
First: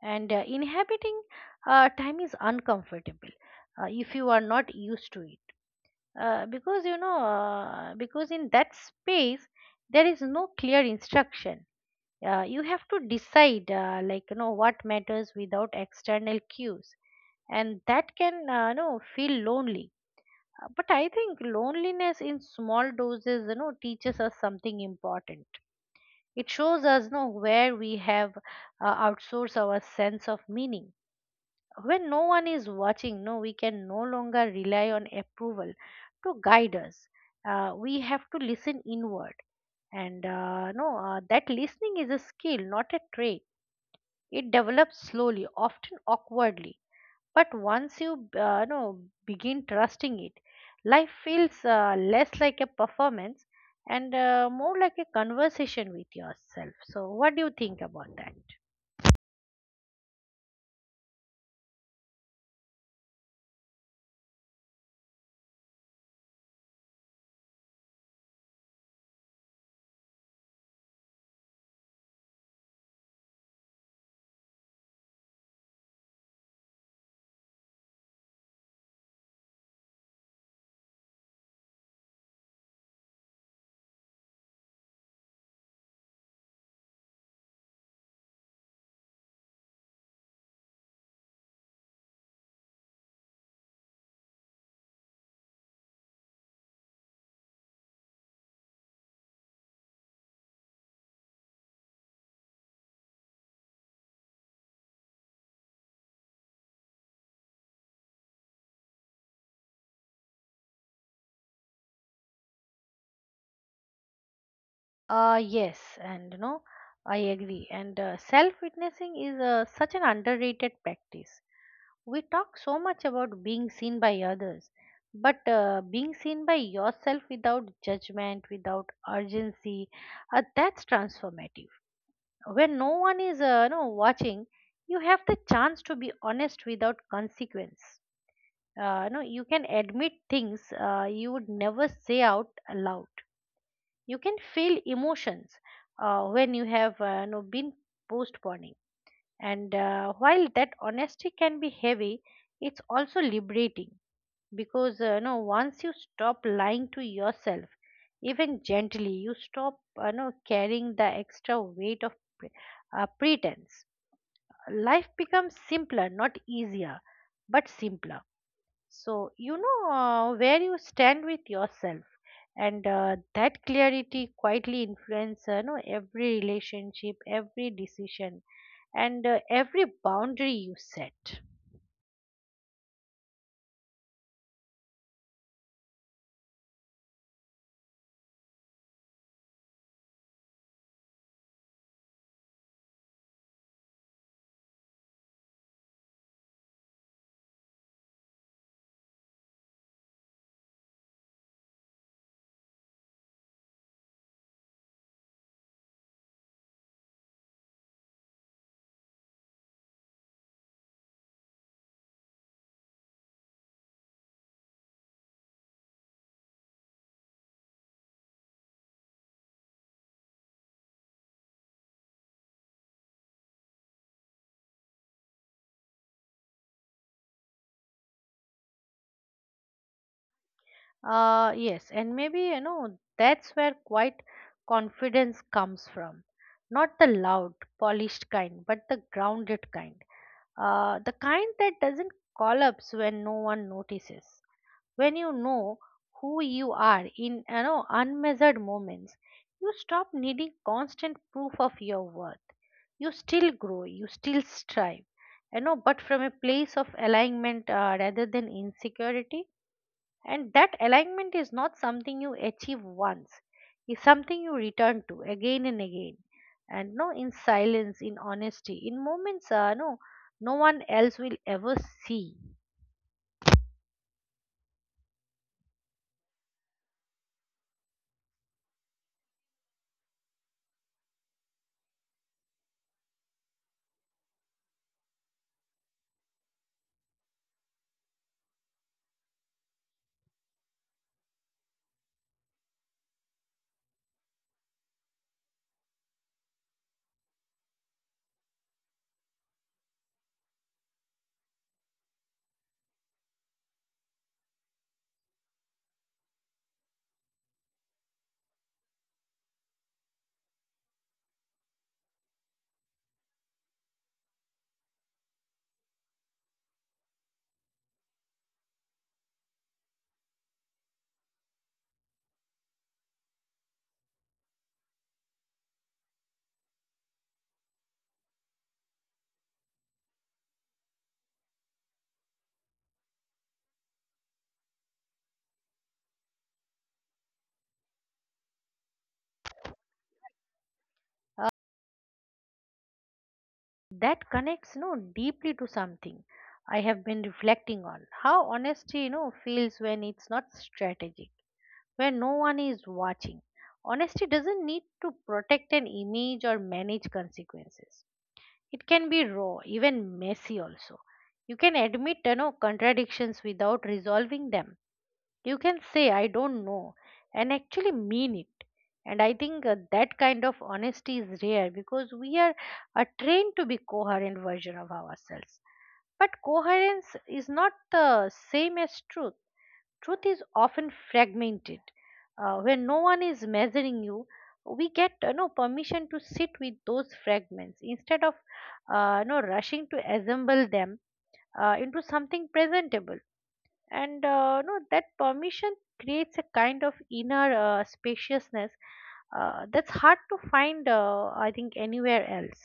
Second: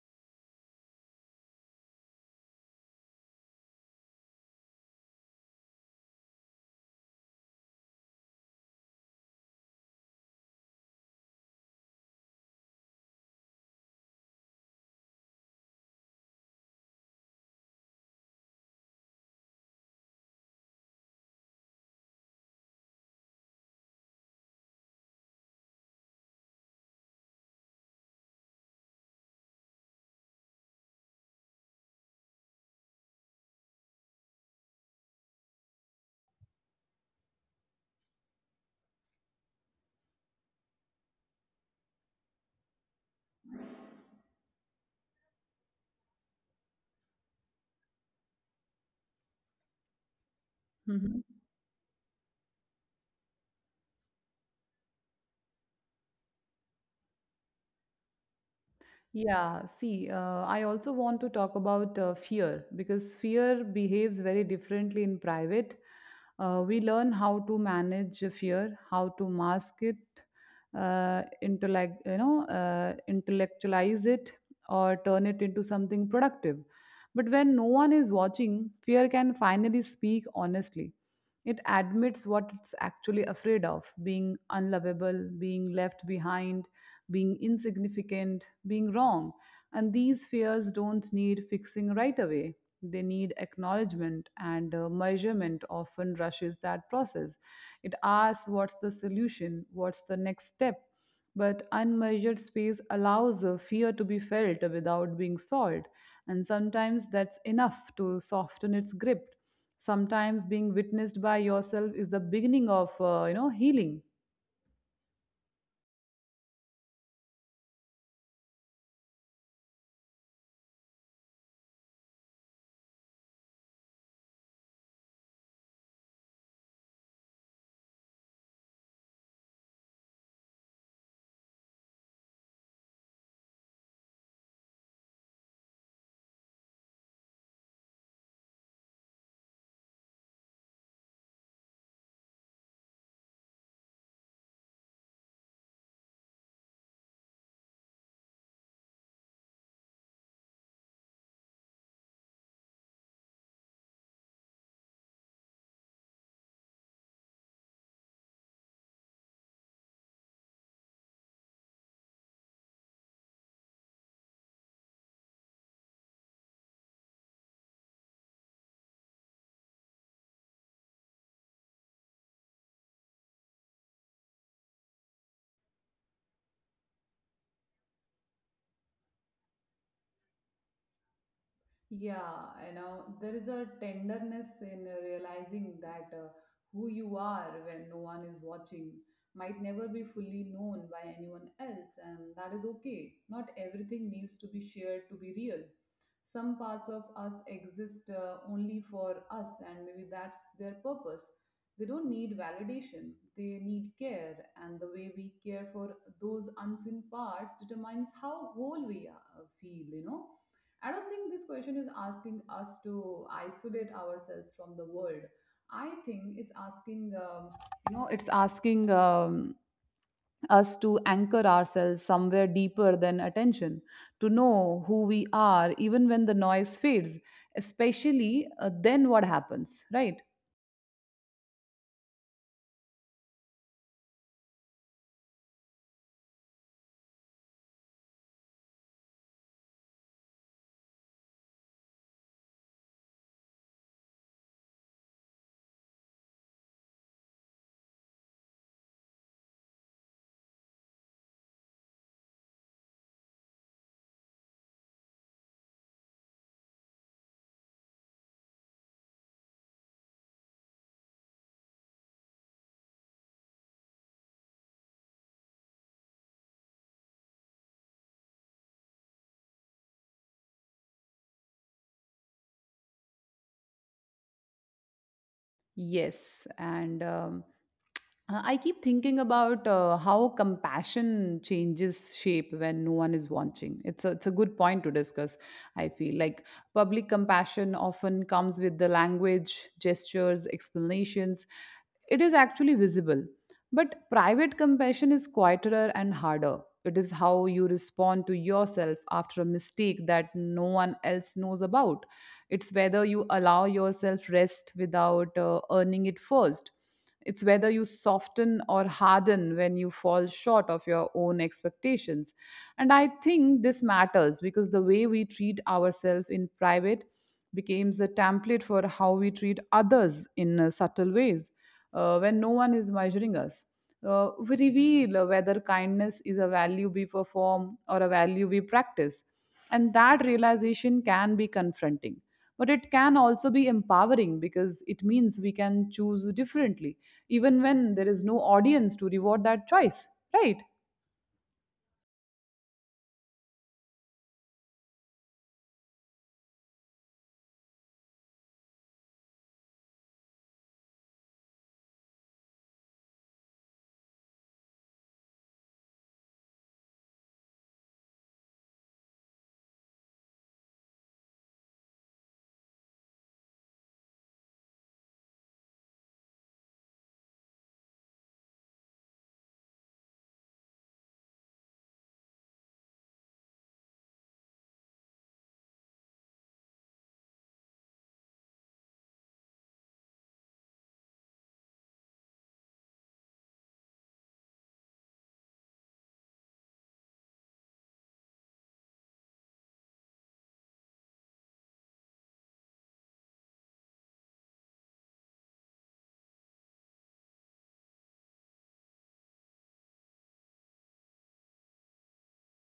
And inhabiting time is uncomfortable if you are not used to it, because you know because in that space there is no clear instruction. You have to decide what matters without external cues, and that can feel lonely. But I think loneliness in small doses teaches us something important. It shows us where we have outsourced our sense of meaning. When no one is watching, no, we can no longer rely on approval to guide us. We have to listen inward, and no that listening is a skill, not a trait. It develops slowly, often awkwardly, but once you no begin trusting it, life Mm-hmm. feels less like a performance and more like a conversation with yourself. So what do you think about that? Yeah, see, I also want to talk about fear, because fear behaves very differently in private. We learn how to manage fear, how to mask it, into like, you know, intellectualize it or turn it into something productive. But when no one is watching, fear can finally speak honestly. It admits what it's actually afraid of: being unlovable, being left behind, being insignificant, being wrong. And these fears don't need fixing right away. They need acknowledgement, and measurement often rushes that process. It asks, what's the solution, what's the next step? But unmeasured space allows a fear to be felt without being solved, and sometimes that's enough to soften its grip. Sometimes being witnessed by yourself is the beginning of, you know, healing. Yes, I agree. And self-witnessing is such an underrated practice. We talk so much about being seen by others, but being seen by yourself without judgment, without urgency, that's transformative. When no one is, watching, you have the chance to be honest without consequence. You can admit things you would never say out aloud. You can feel emotions when you have been postponing. And while that honesty can be heavy, it's also liberating, because once you stop lying to yourself, even gently, you stop carrying the extra weight of pre- pretense. Life becomes simpler, not easier, but simpler. So, where you stand with yourself, and that clarity quietly influences every relationship, every decision, and every boundary you set. Yeah, you know, there is a tenderness in realizing that who you are when no one is watching might never be fully known by anyone else, and that is okay. Not everything needs to be shared to be real. Some parts of us exist only for us, and maybe that's their purpose. They don't need validation, they need care, and the way we care for those unseen parts determines how whole we are, feel, you know. I don't think this question is asking us to isolate ourselves from the world. I think it's asking, you know, it's asking um, us to anchor ourselves somewhere deeper than attention, to know who we are, even when the noise fades, especially then what happens, right? Yes, and maybe that's where quiet confidence comes from. Not the loud, polished kind, but the grounded kind. The kind that doesn't collapse when no one notices. When who you are in unmeasured moments, you stop needing constant proof of your worth. You still grow, you still strive, but from a place of alignment, rather than insecurity. And that alignment is not something you achieve once, it's something you return to again and again, and no in silence, in honesty, in moments no one else will ever see. Yes, and I keep thinking about how compassion changes shape when no one is watching. It's a good point to discuss, I feel. Like, public compassion often comes with the language, gestures, explanations. It is actually visible, but private compassion is quieter and harder. It is how you respond to yourself after a mistake that no one else knows about. It's whether you allow yourself rest without earning it first. It's whether you soften or harden when you fall short of your own expectations. And I think this matters because the way we treat ourselves in private becomes the template for how we treat others in subtle ways when no one is measuring us. We reveal whether kindness is a value we perform or a value we practice. And that realization can be confronting. But it can also be empowering because it means we can choose differently, even when there is no audience to reward that choice, right? That connects deeply to something I have been reflecting on: how honesty feels when it's not strategic. When no one is watching, honesty doesn't need to protect an image or manage consequences. It can be raw, even messy also. You can admit contradictions without resolving them. You can say, I don't know, and actually mean it. And I think that kind of honesty is rare because we are trained to be coherent version of ourselves. But coherence is not the same as truth. Truth is often fragmented. When no one is measuring you, we get permission to sit with those fragments instead of you rushing to assemble them into something presentable, and no that permission creates a kind of inner spaciousness that's hard to find, I think, anywhere else.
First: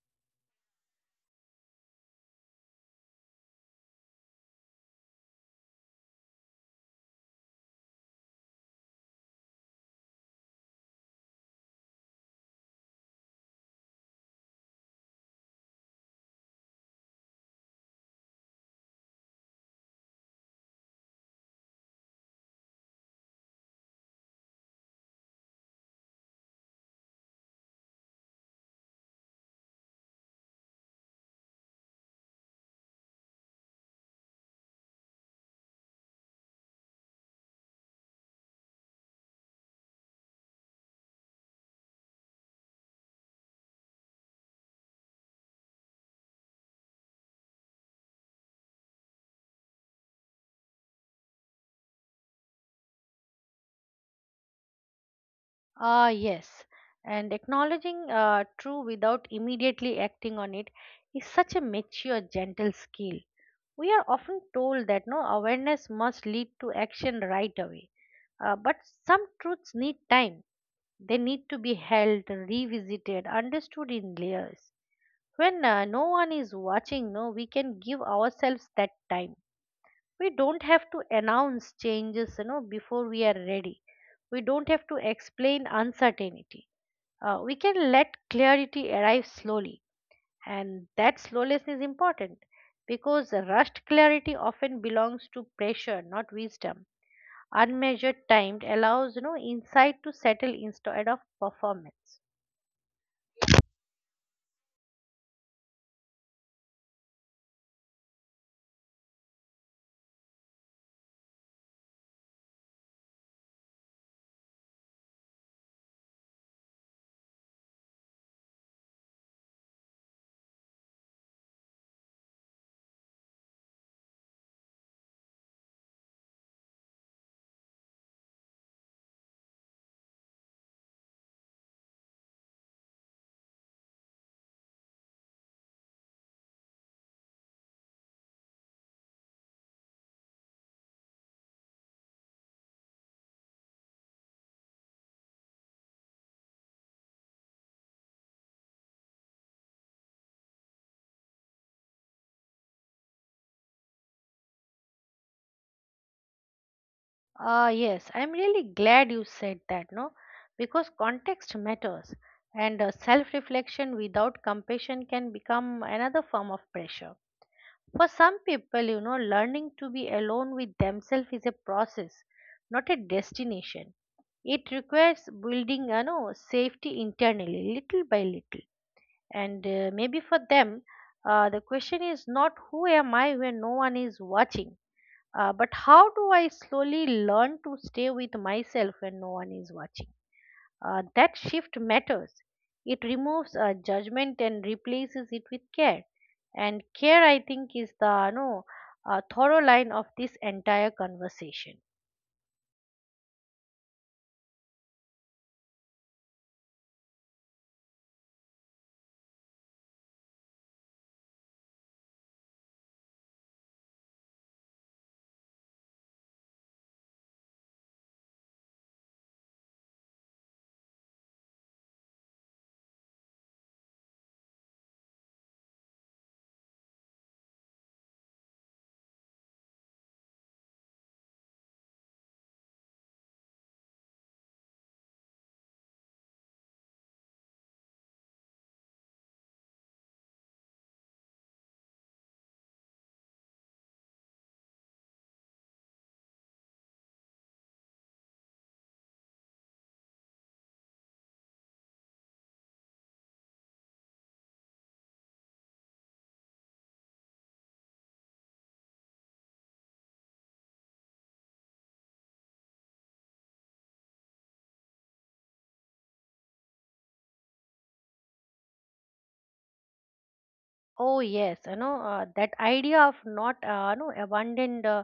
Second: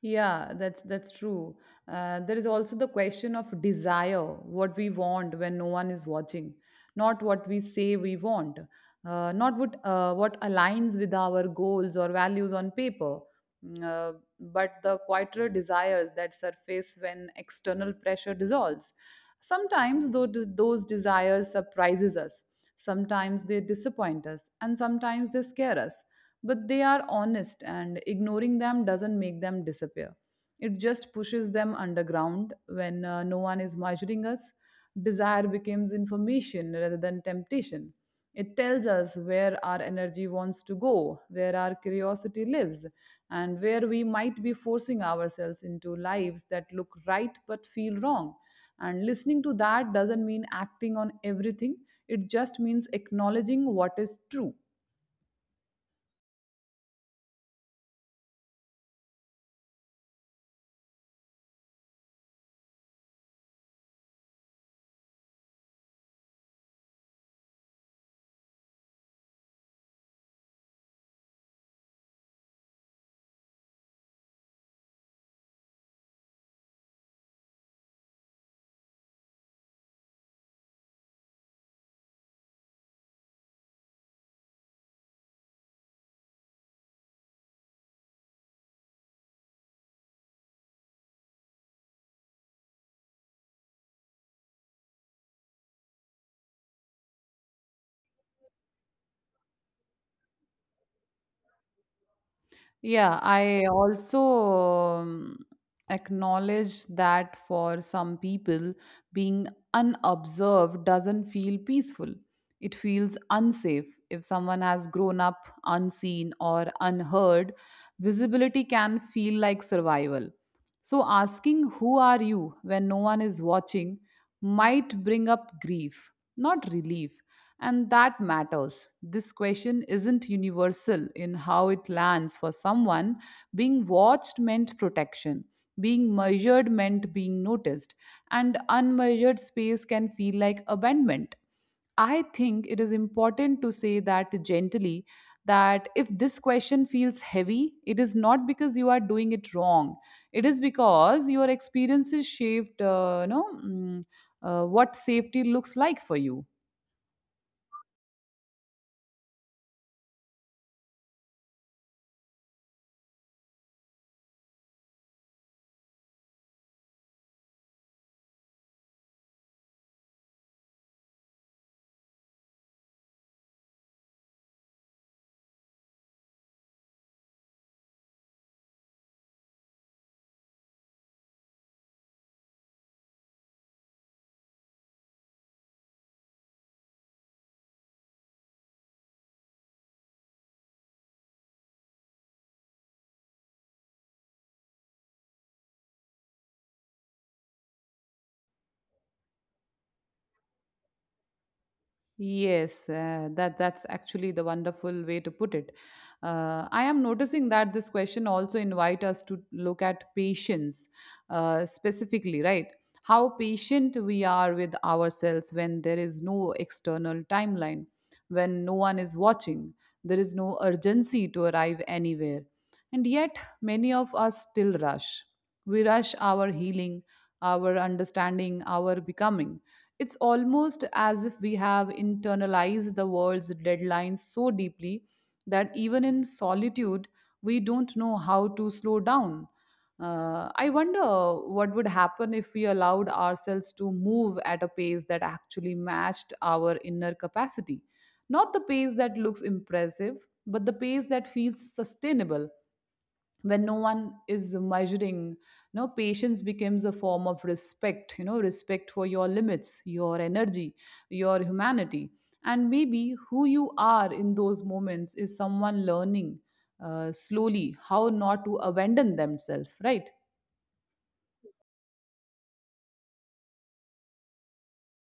Yeah, that's true. There is also the question of desire, what we want when no one is watching, not what we say we want, not what what aligns with our goals or values on paper, mm, uh, but the quieter desires that surface when external pressure dissolves. Sometimes though those desires surprises us. Sometimes they disappoint us, and sometimes they scare us, but they are honest, and ignoring them doesn't make them disappear. It just pushes them underground when, no one is measuring us. Desire becomes information rather than temptation. It tells us where our energy wants to go, where our curiosity lives, and where we might be forcing ourselves into lives that look right but feel wrong. And listening to that doesn't mean acting on everything, it just means acknowledging what is true. Ah, yes. And acknowledging true without immediately acting on it is such a mature, gentle skill. We are often told that no awareness must lead to action right away. But some truths need time. They need to be held, revisited, understood in layers. When no one is watching, no we can give ourselves that time. We don't have to announce changes, before we are ready. We don't have to explain uncertainty. We can let clarity arrive slowly, and that slowness is important, because rushed clarity often belongs to pressure, not wisdom. Unmeasured time allows, insight to settle instead of performance. Yeah, I also um, acknowledge that for some people, being unobserved doesn't feel peaceful. It feels unsafe. If someone has grown up unseen or unheard, visibility can feel like survival. So, asking who are you when no one is watching might bring up grief, not relief. And that matters. This question isn't universal in how it lands for someone. Being watched meant protection, being measured meant being noticed, and unmeasured space can feel like abandonment. I think it is important to say that gently that if this question feels heavy, it is not because you are doing it wrong. It is because your experiences shaped, what safety looks like for you. Ah, yes, I'm really glad you said that, no? Because context matters, and self reflection without compassion can become another form of pressure. For some people, learning to be alone with themselves is a process, not a destination. It requires building, safety internally, little by little. And maybe for them, the question is not who am I when no one is watching, but how do I slowly learn to stay with myself when no one is watching? That shift matters. It removes judgment and replaces it with care. And care, I think, is the no thorough line of this entire conversation. Yes, that's actually the wonderful way to put it. I am noticing that this question also invite us to look at patience, specifically, right? How patient we are with ourselves when there is no external timeline, when no one is watching, there is no urgency to arrive anywhere, and yet many of us still rush. We rush our healing, our understanding, our becoming. It's almost as if we have internalized the world's deadlines so deeply that even in solitude, we don't know how to slow down. I wonder what would happen if we allowed ourselves to move at a pace that actually matched our inner capacity. Not the pace that looks impressive, but the pace that feels sustainable when no one is measuring. You know, patience becomes a form of respect, you know, respect for your limits, your energy, your humanity. And maybe who you are in those moments is someone learning slowly how not to abandon themselves, right? Oh yes, you know, that idea of not no abandoned,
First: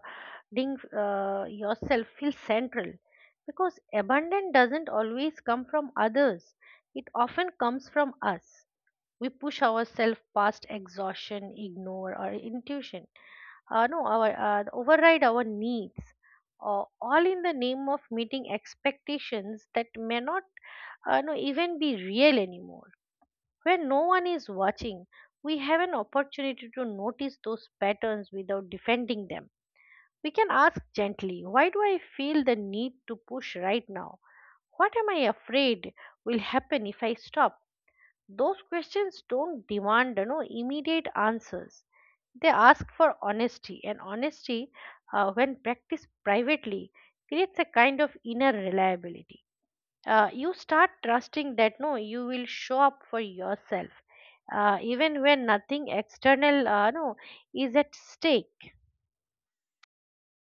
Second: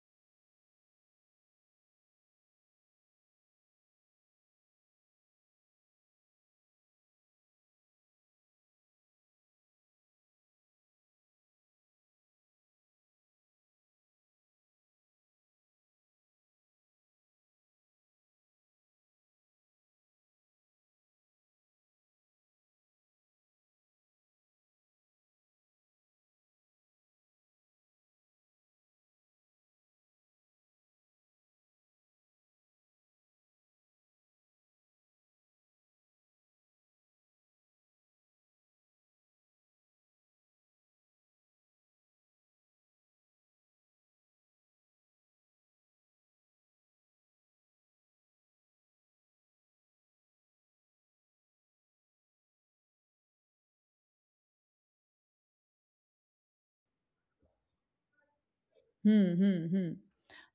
ding yourself feel central, because abundance doesn't always come from others, it often comes from us. We push ourselves past exhaustion, ignore our intuition, no our, override our needs, all in the name of meeting expectations that may not, no, even be real anymore. When no one is watching, we have an opportunity to notice those patterns without defending them. We can ask gently, why do I feel the need to push right now? What am I afraid will happen if I stop? Those questions don't demand, immediate answers. They ask for honesty, and honesty, when practiced privately, creates a kind of inner reliability. You start trusting that no, you will show up for yourself, even when nothing external, no, is at stake. Hmm, hmm, hmm.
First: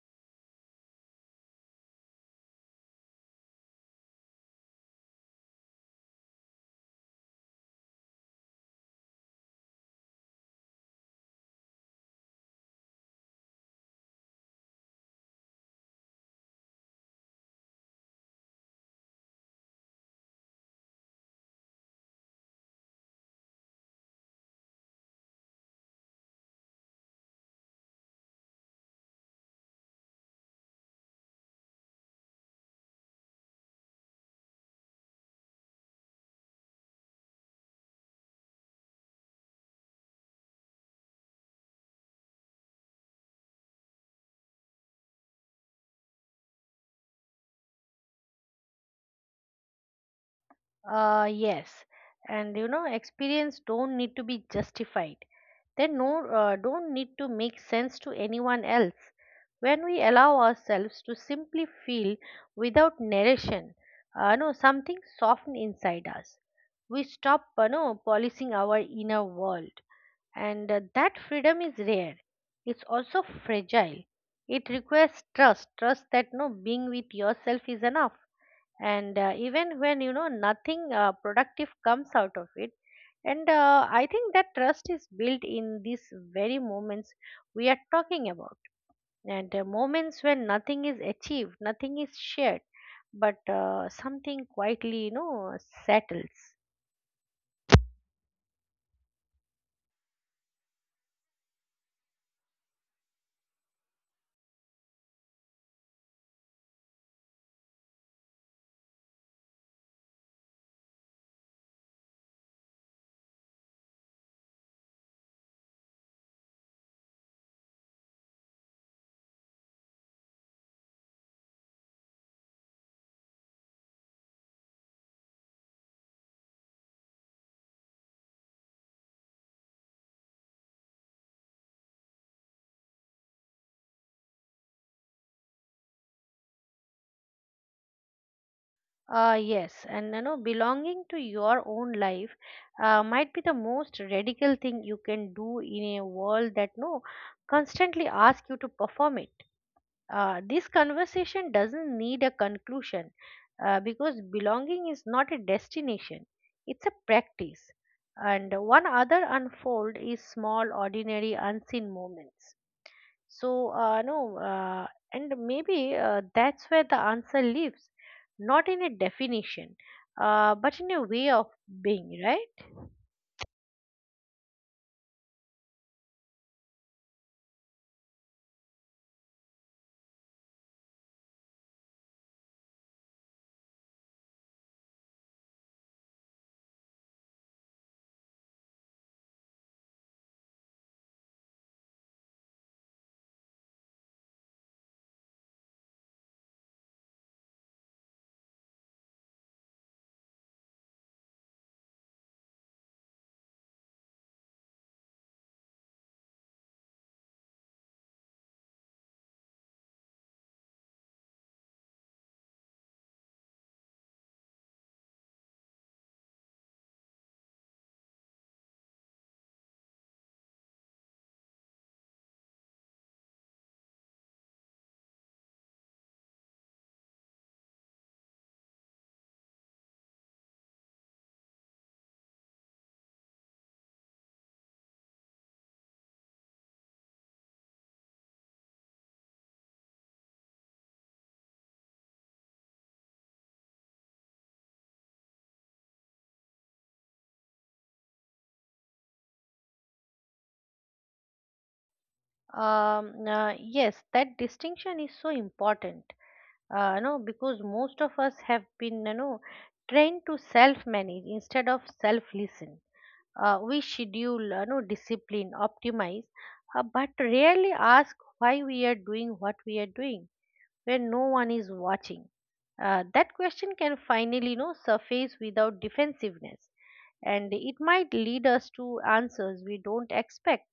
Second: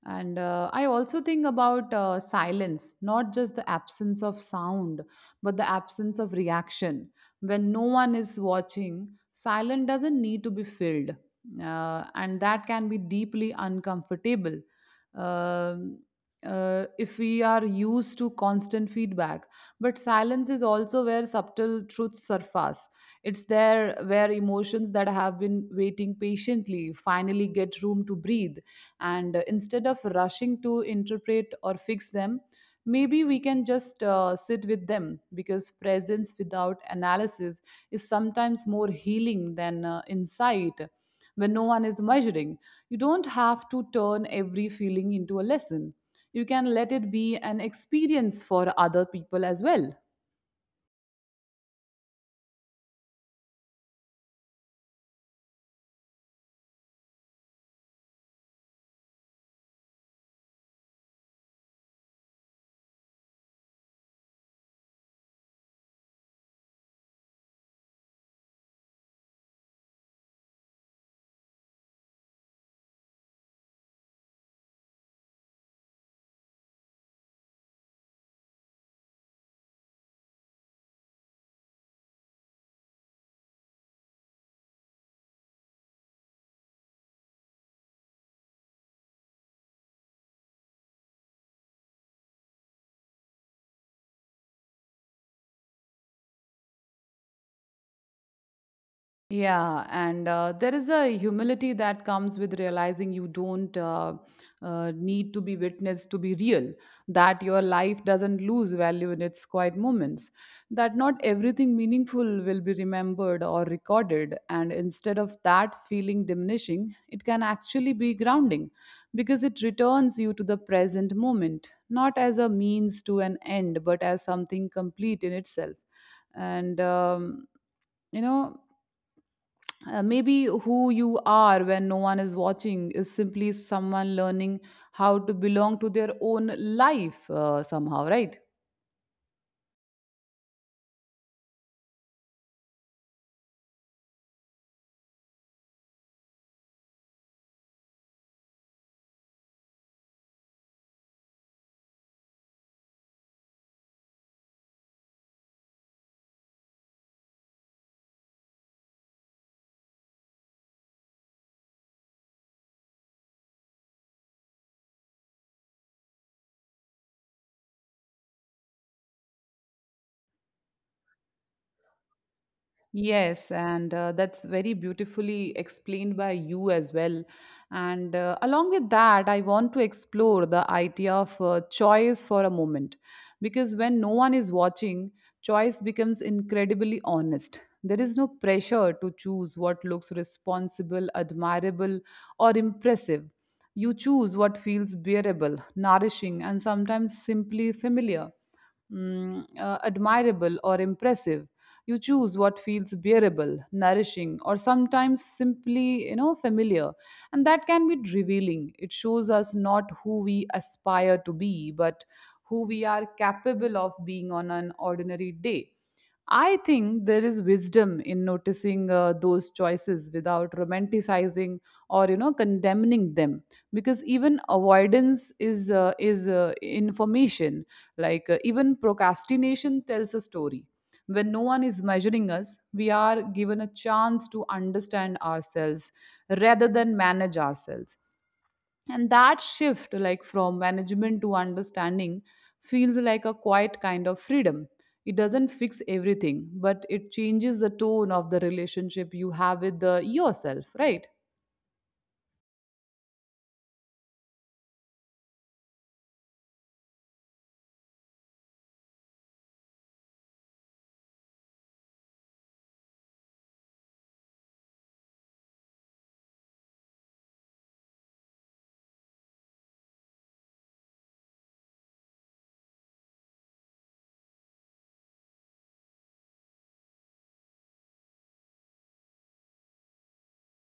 And I also think about silence, not just the absence of sound, but the absence of reaction. When no one is watching, silence doesn't need to be filled. And that can be deeply uncomfortable. Um, if we are used to constant feedback, but silence is also where subtle truths surface. It's there where emotions that have been waiting patiently finally get room to breathe. And instead of rushing to interpret or fix them, maybe we can just sit with them, because presence without analysis is sometimes more healing than insight when no one is measuring. You don't have to turn every feeling into a lesson. You can let it be an experience for other people as well. Yes, and you know, experience don't need to be justified. They don't need to make sense to anyone else. When we allow ourselves to simply feel without narration, no, something softens inside us. We stop, no, policing our inner world, and that freedom is rare. It's also fragile. It requires trust, trust that no being with yourself is enough, and even when you know nothing productive comes out of it. And I think that trust is built in these very moments we are talking about, and moments when nothing is achieved, nothing is shared, but something quietly, you know, settles. Yeah, and there is a humility that comes with realizing you don't need to be witnessed to be real, that your life doesn't lose value in its quiet moments, that not everything meaningful will be remembered or recorded, and instead of that feeling diminishing, it can actually be grounding because it returns you to the present moment, not as a means to an end, but as something complete in itself. And you know maybe who you are when no one is watching is simply someone learning how to belong to their own life, somehow, right? Yes, and you know, belonging to your own life might be the most radical thing you can do in a world that no constantly asks you to perform it. This conversation doesn't need a conclusion, because belonging is not a destination, it's a practice. And one other unfold is small, ordinary, unseen moments. So, no, and maybe that's where the answer lives, not in a definition, but in a way of being, right? Yes, and that's very beautifully explained by you as well. And along with that, I want to explore the idea of choice for a moment. Because when no one is watching, choice becomes incredibly honest. There is no pressure to choose what looks responsible, admirable, or impressive. You choose what feels bearable, nourishing, and sometimes simply familiar. Admirable or impressive, you choose what feels bearable, nourishing, or sometimes simply, you know, familiar. And that can be revealing. It shows us not who we aspire to be, but who we are capable of being on an ordinary day. I think there is wisdom in noticing those choices without romanticizing or, you know, condemning them, because even avoidance is information. Like, even procrastination tells a story. When no one is measuring us, we are given a chance to understand ourselves rather than manage ourselves, and that shift, like from management to understanding, feels like a quiet kind of freedom. It doesn't fix everything, but it changes the tone of the relationship you have with the yourself, right? Yes, that distinction is so important, no because most of us have been, you know, trained to self manage instead of self listen. We schedule, you know, discipline, optimize, but rarely ask why we are doing what we are doing. When no one is watching, that question can finally, you know, surface without defensiveness, and it might lead us to answers we don't expect.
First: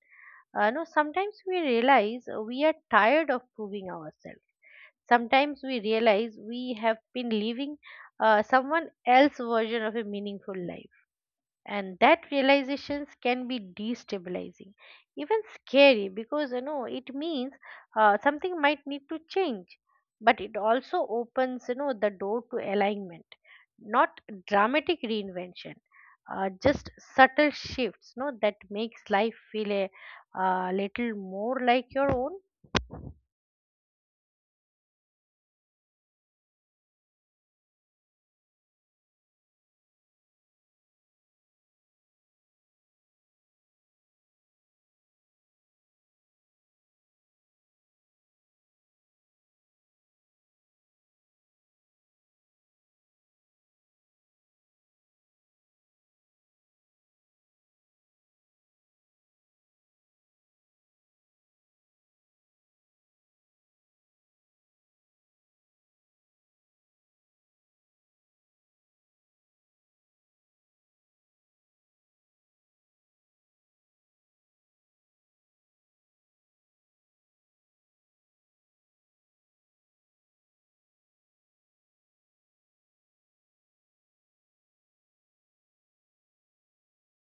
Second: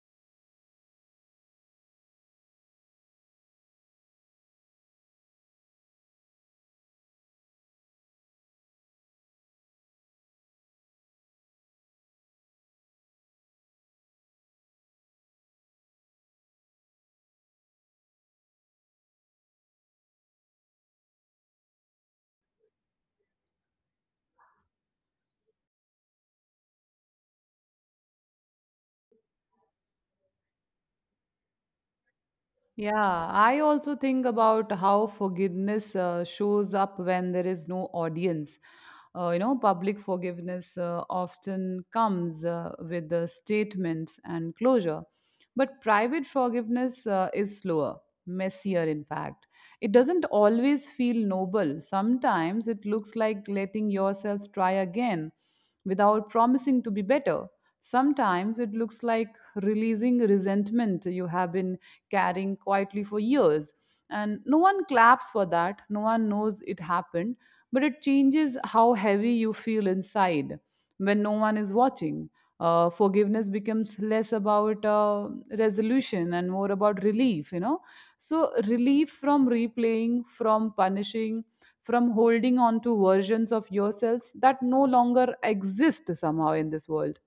No Sometimes we realize we are tired of proving ourselves. Sometimes we realize we have been living someone else's version of a meaningful life, and that realizations can be destabilizing, even scary, because you know it means something might need to change. But it also opens, you know, the door to alignment, not dramatic reinvention, just subtle shifts, no, that makes life feel a little more like your own. Yeah, I also think about how forgiveness shows up when there is no audience. You know, public forgiveness often comes with the statements and closure, but private forgiveness is slower, messier, in fact. It doesn't always feel noble. Sometimes it looks like letting yourself try again without promising to be better. Sometimes it looks like releasing resentment you have been carrying quietly for years. And no one claps for that, no one knows it happened, but it changes how heavy you feel inside when no one is watching. Forgiveness becomes less about resolution and more about relief, you know. So, relief from replaying, from punishing, from holding on to versions of yourselves that no longer exist somehow in this world.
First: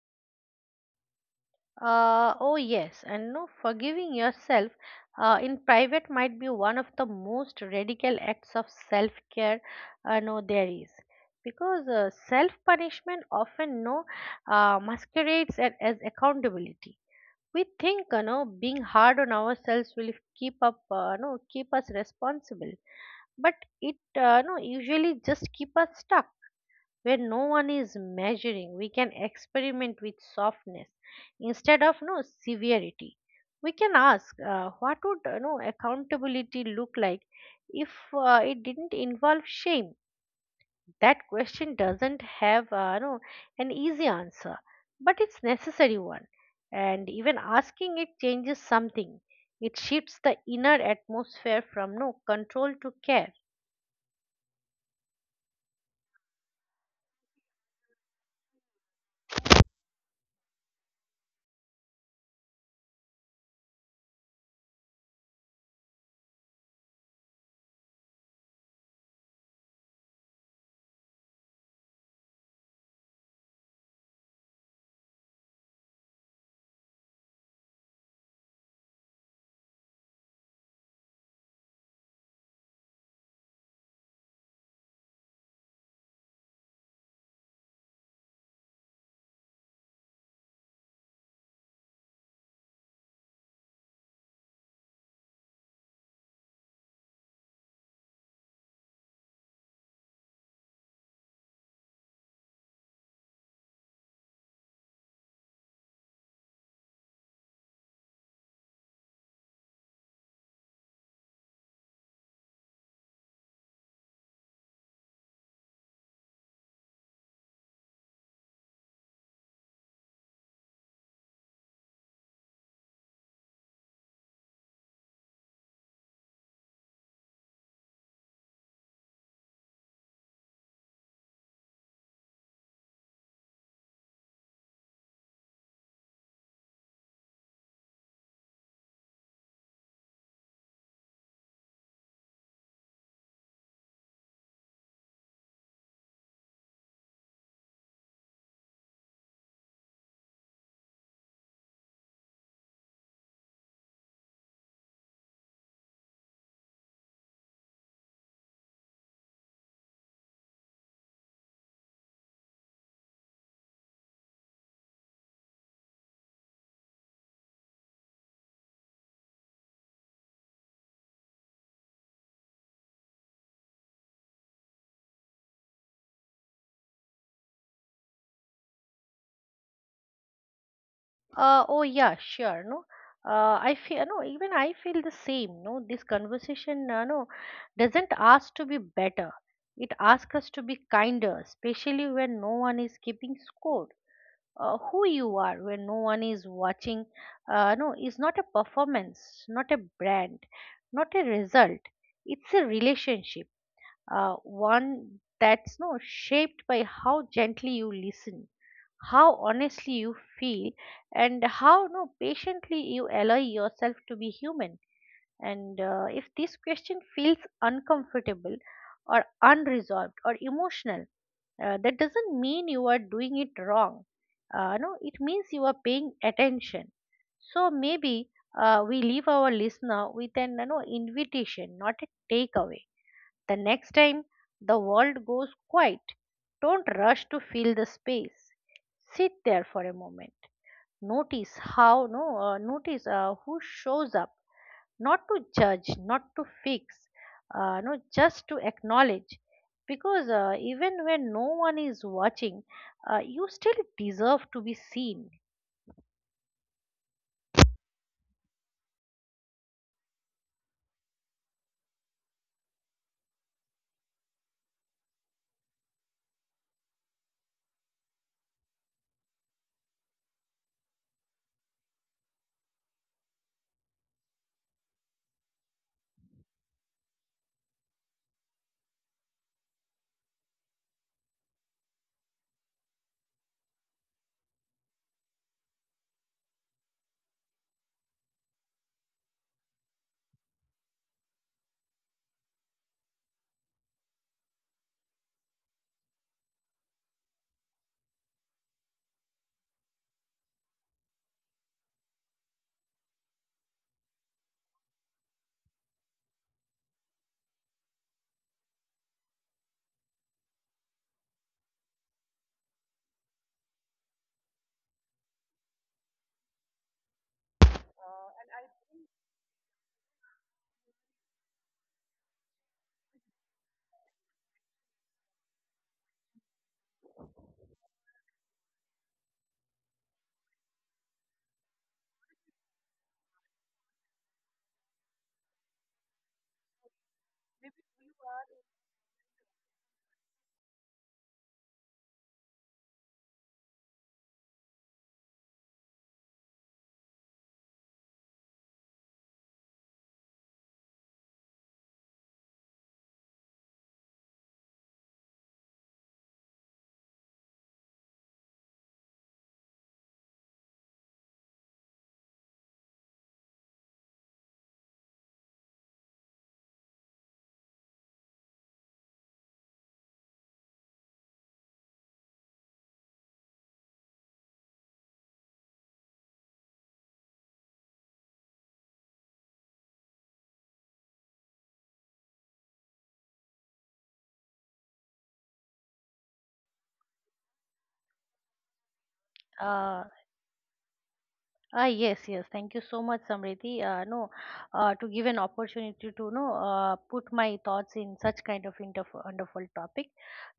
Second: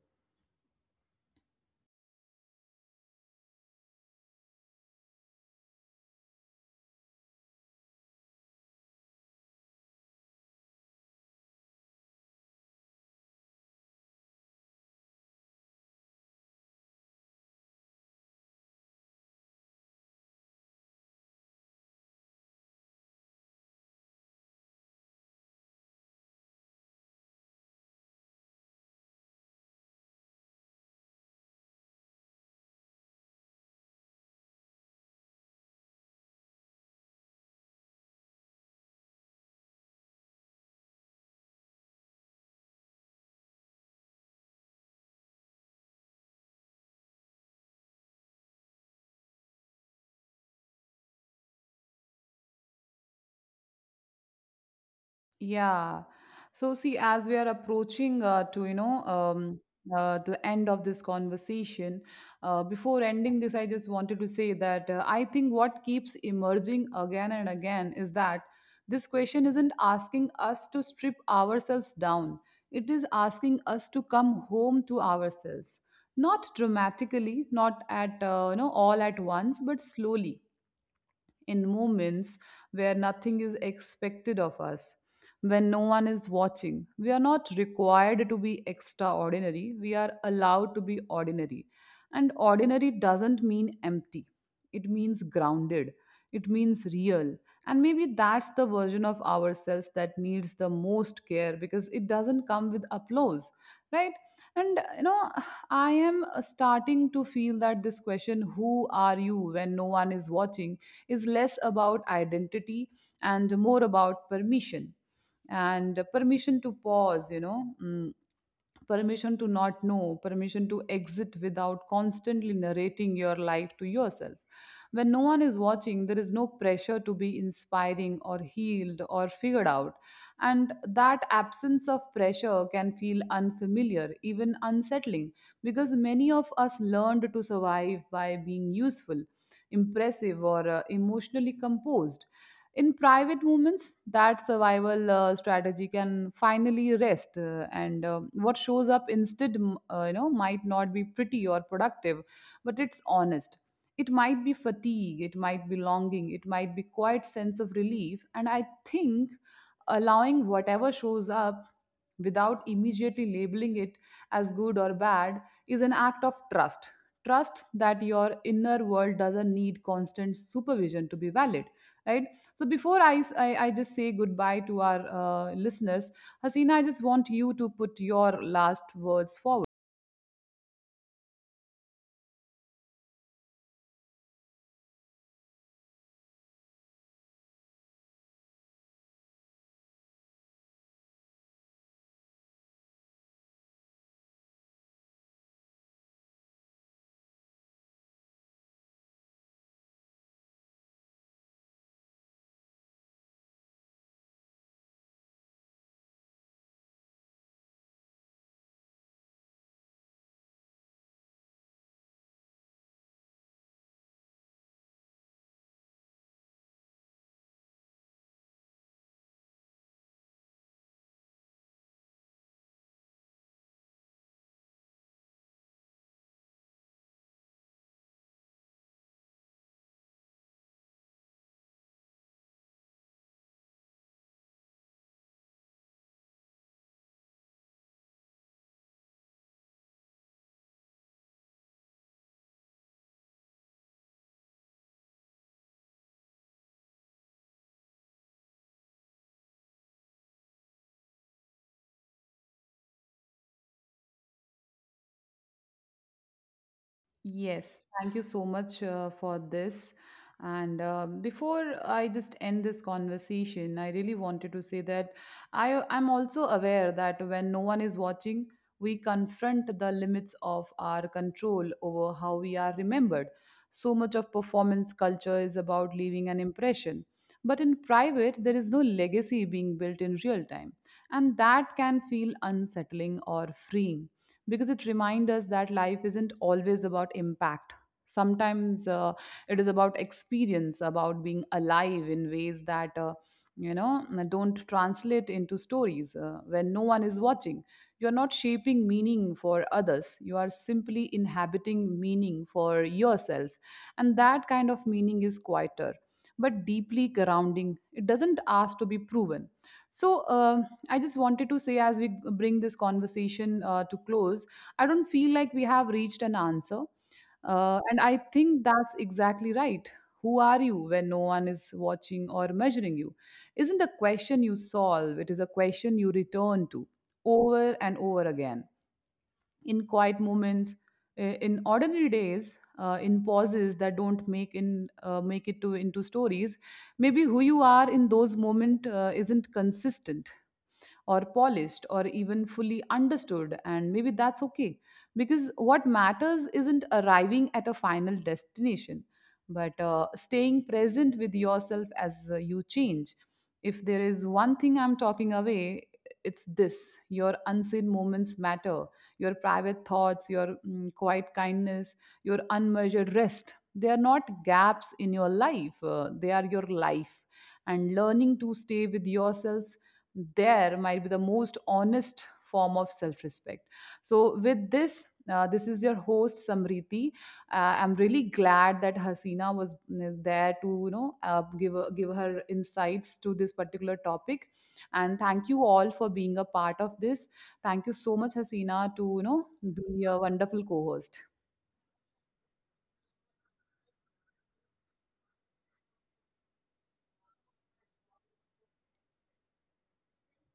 Oh yes, and no, forgiving yourself in private might be one of the most radical acts of self-care. No, there is Because self-punishment often no masquerades at, as accountability. We think, you know, being hard on ourselves will keep up, no, keep us responsible, but it, no, usually just keep us stuck. Where no one is measuring, we can experiment with softness instead of no severity. We can ask, what would, you know, accountability look like if it didn't involve shame? That question doesn't have no an easy answer, but it's necessary one, and even asking it changes something. It shifts the inner atmosphere from no control to care. Yeah. So see, as we are approaching to you know the end of this conversation, before ending this, I just wanted to say that I think what keeps emerging again and again is that this question isn't asking us to strip ourselves down. It is asking us to come home to ourselves, not dramatically, not at, you know, all at once, but slowly in moments where nothing is expected of us, when no one is watching. We are not required to be extraordinary, we are allowed to be ordinary. And ordinary doesn't mean empty, it means grounded, it means real. And maybe that's the version of ourselves that needs the most care because it doesn't come with applause, right? And you know, I am starting to feel that this question, who are you when no one is watching, is less about identity and more about permission, and permission to pause, permission to not know, permission to exit without constantly narrating your life to yourself. When no one is watching, there is no pressure to be inspiring or healed or figured out. And that absence of pressure can feel unfamiliar, even unsettling, because many of us learned to survive by being useful, impressive, or emotionally composed. In private moments, that survival strategy can finally rest, and what shows up instead, might not be pretty or productive, but it's honest. It might be fatigue, it might be longing, it might be quiet sense of relief, and I think allowing whatever shows up without immediately labeling it as good or bad is an act of trust. Trust that your inner world doesn't need constant supervision to be valid, right? So before I just say goodbye to our listeners, Hasina, I just want you to put your last words forward. Oh yeah, sure. No, I feel no. Even I feel the same. No, This conversation, doesn't ask to be better. It asks us to be kinder, especially when no one is keeping score. Who you are when no one is watching, no, is not a performance, not a brand, not a result. It's a relationship. One that's no shaped by how gently you listen, how honestly you feel, and how no patiently you allow yourself to be human. And if this question feels uncomfortable or unresolved or emotional, that doesn't mean you are doing it wrong. No It means you are paying attention. So maybe we leave our listener with an, you know, invitation, not a takeaway. The next time the world goes quiet, don't rush to fill the space. Sit there for a moment. Notice how no notice who shows up, not to judge, not to fix, no just to acknowledge. Because even when no one is watching, you still deserve to be seen. Yes, thank you so much for this. And before I just end this conversation, I really wanted to say that I'm also aware that when no one is watching, we confront the limits of our control over how we are remembered. So much of performance culture is about leaving an impression, but in private, there is no legacy being built in real time, and that can feel unsettling or freeing because it reminds us that life isn't always about impact. Sometimes it is about experience, about being alive in ways that, you know, don't translate into stories when no one is watching. You're not shaping meaning for others, you are simply inhabiting meaning for yourself. And that kind of meaning is quieter but deeply grounding. It doesn't ask to be proven. So, I just wanted to say, as we bring this conversation to close, I don't feel like we have reached an answer. And I think that's exactly right. Who are you when no one is watching or measuring you? Isn't a question you solve, it is a question you return to over and over again in quiet moments, in ordinary days. In pauses that don't make it to into stories. Maybe who you are in those moments isn't consistent or polished or even fully understood, and maybe that's okay, because what matters isn't arriving at a final destination but staying present with yourself as you change. If there is one thing I'm talking away, it's this: your unseen moments matter, your private thoughts, your quiet kindness, your unmeasured rest, they are not gaps in your life, they are your life. And learning to stay with yourselves there might be the most honest form of self respect. So, with this, this is your host Samriti. Uh, I'm really glad that Hasina was there to, you know, give a- give her insights to this particular topic, and thank you all for being a part of this. Thank you so much, Hasina, to, you know, Uh, be a wonderful co-host. Ah, yes, yes. Thank you so much, Samriti. No, To give an opportunity to know, put my thoughts in such kind of inter wonderful topic.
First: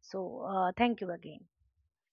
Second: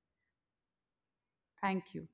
So, thank you again. Thank you.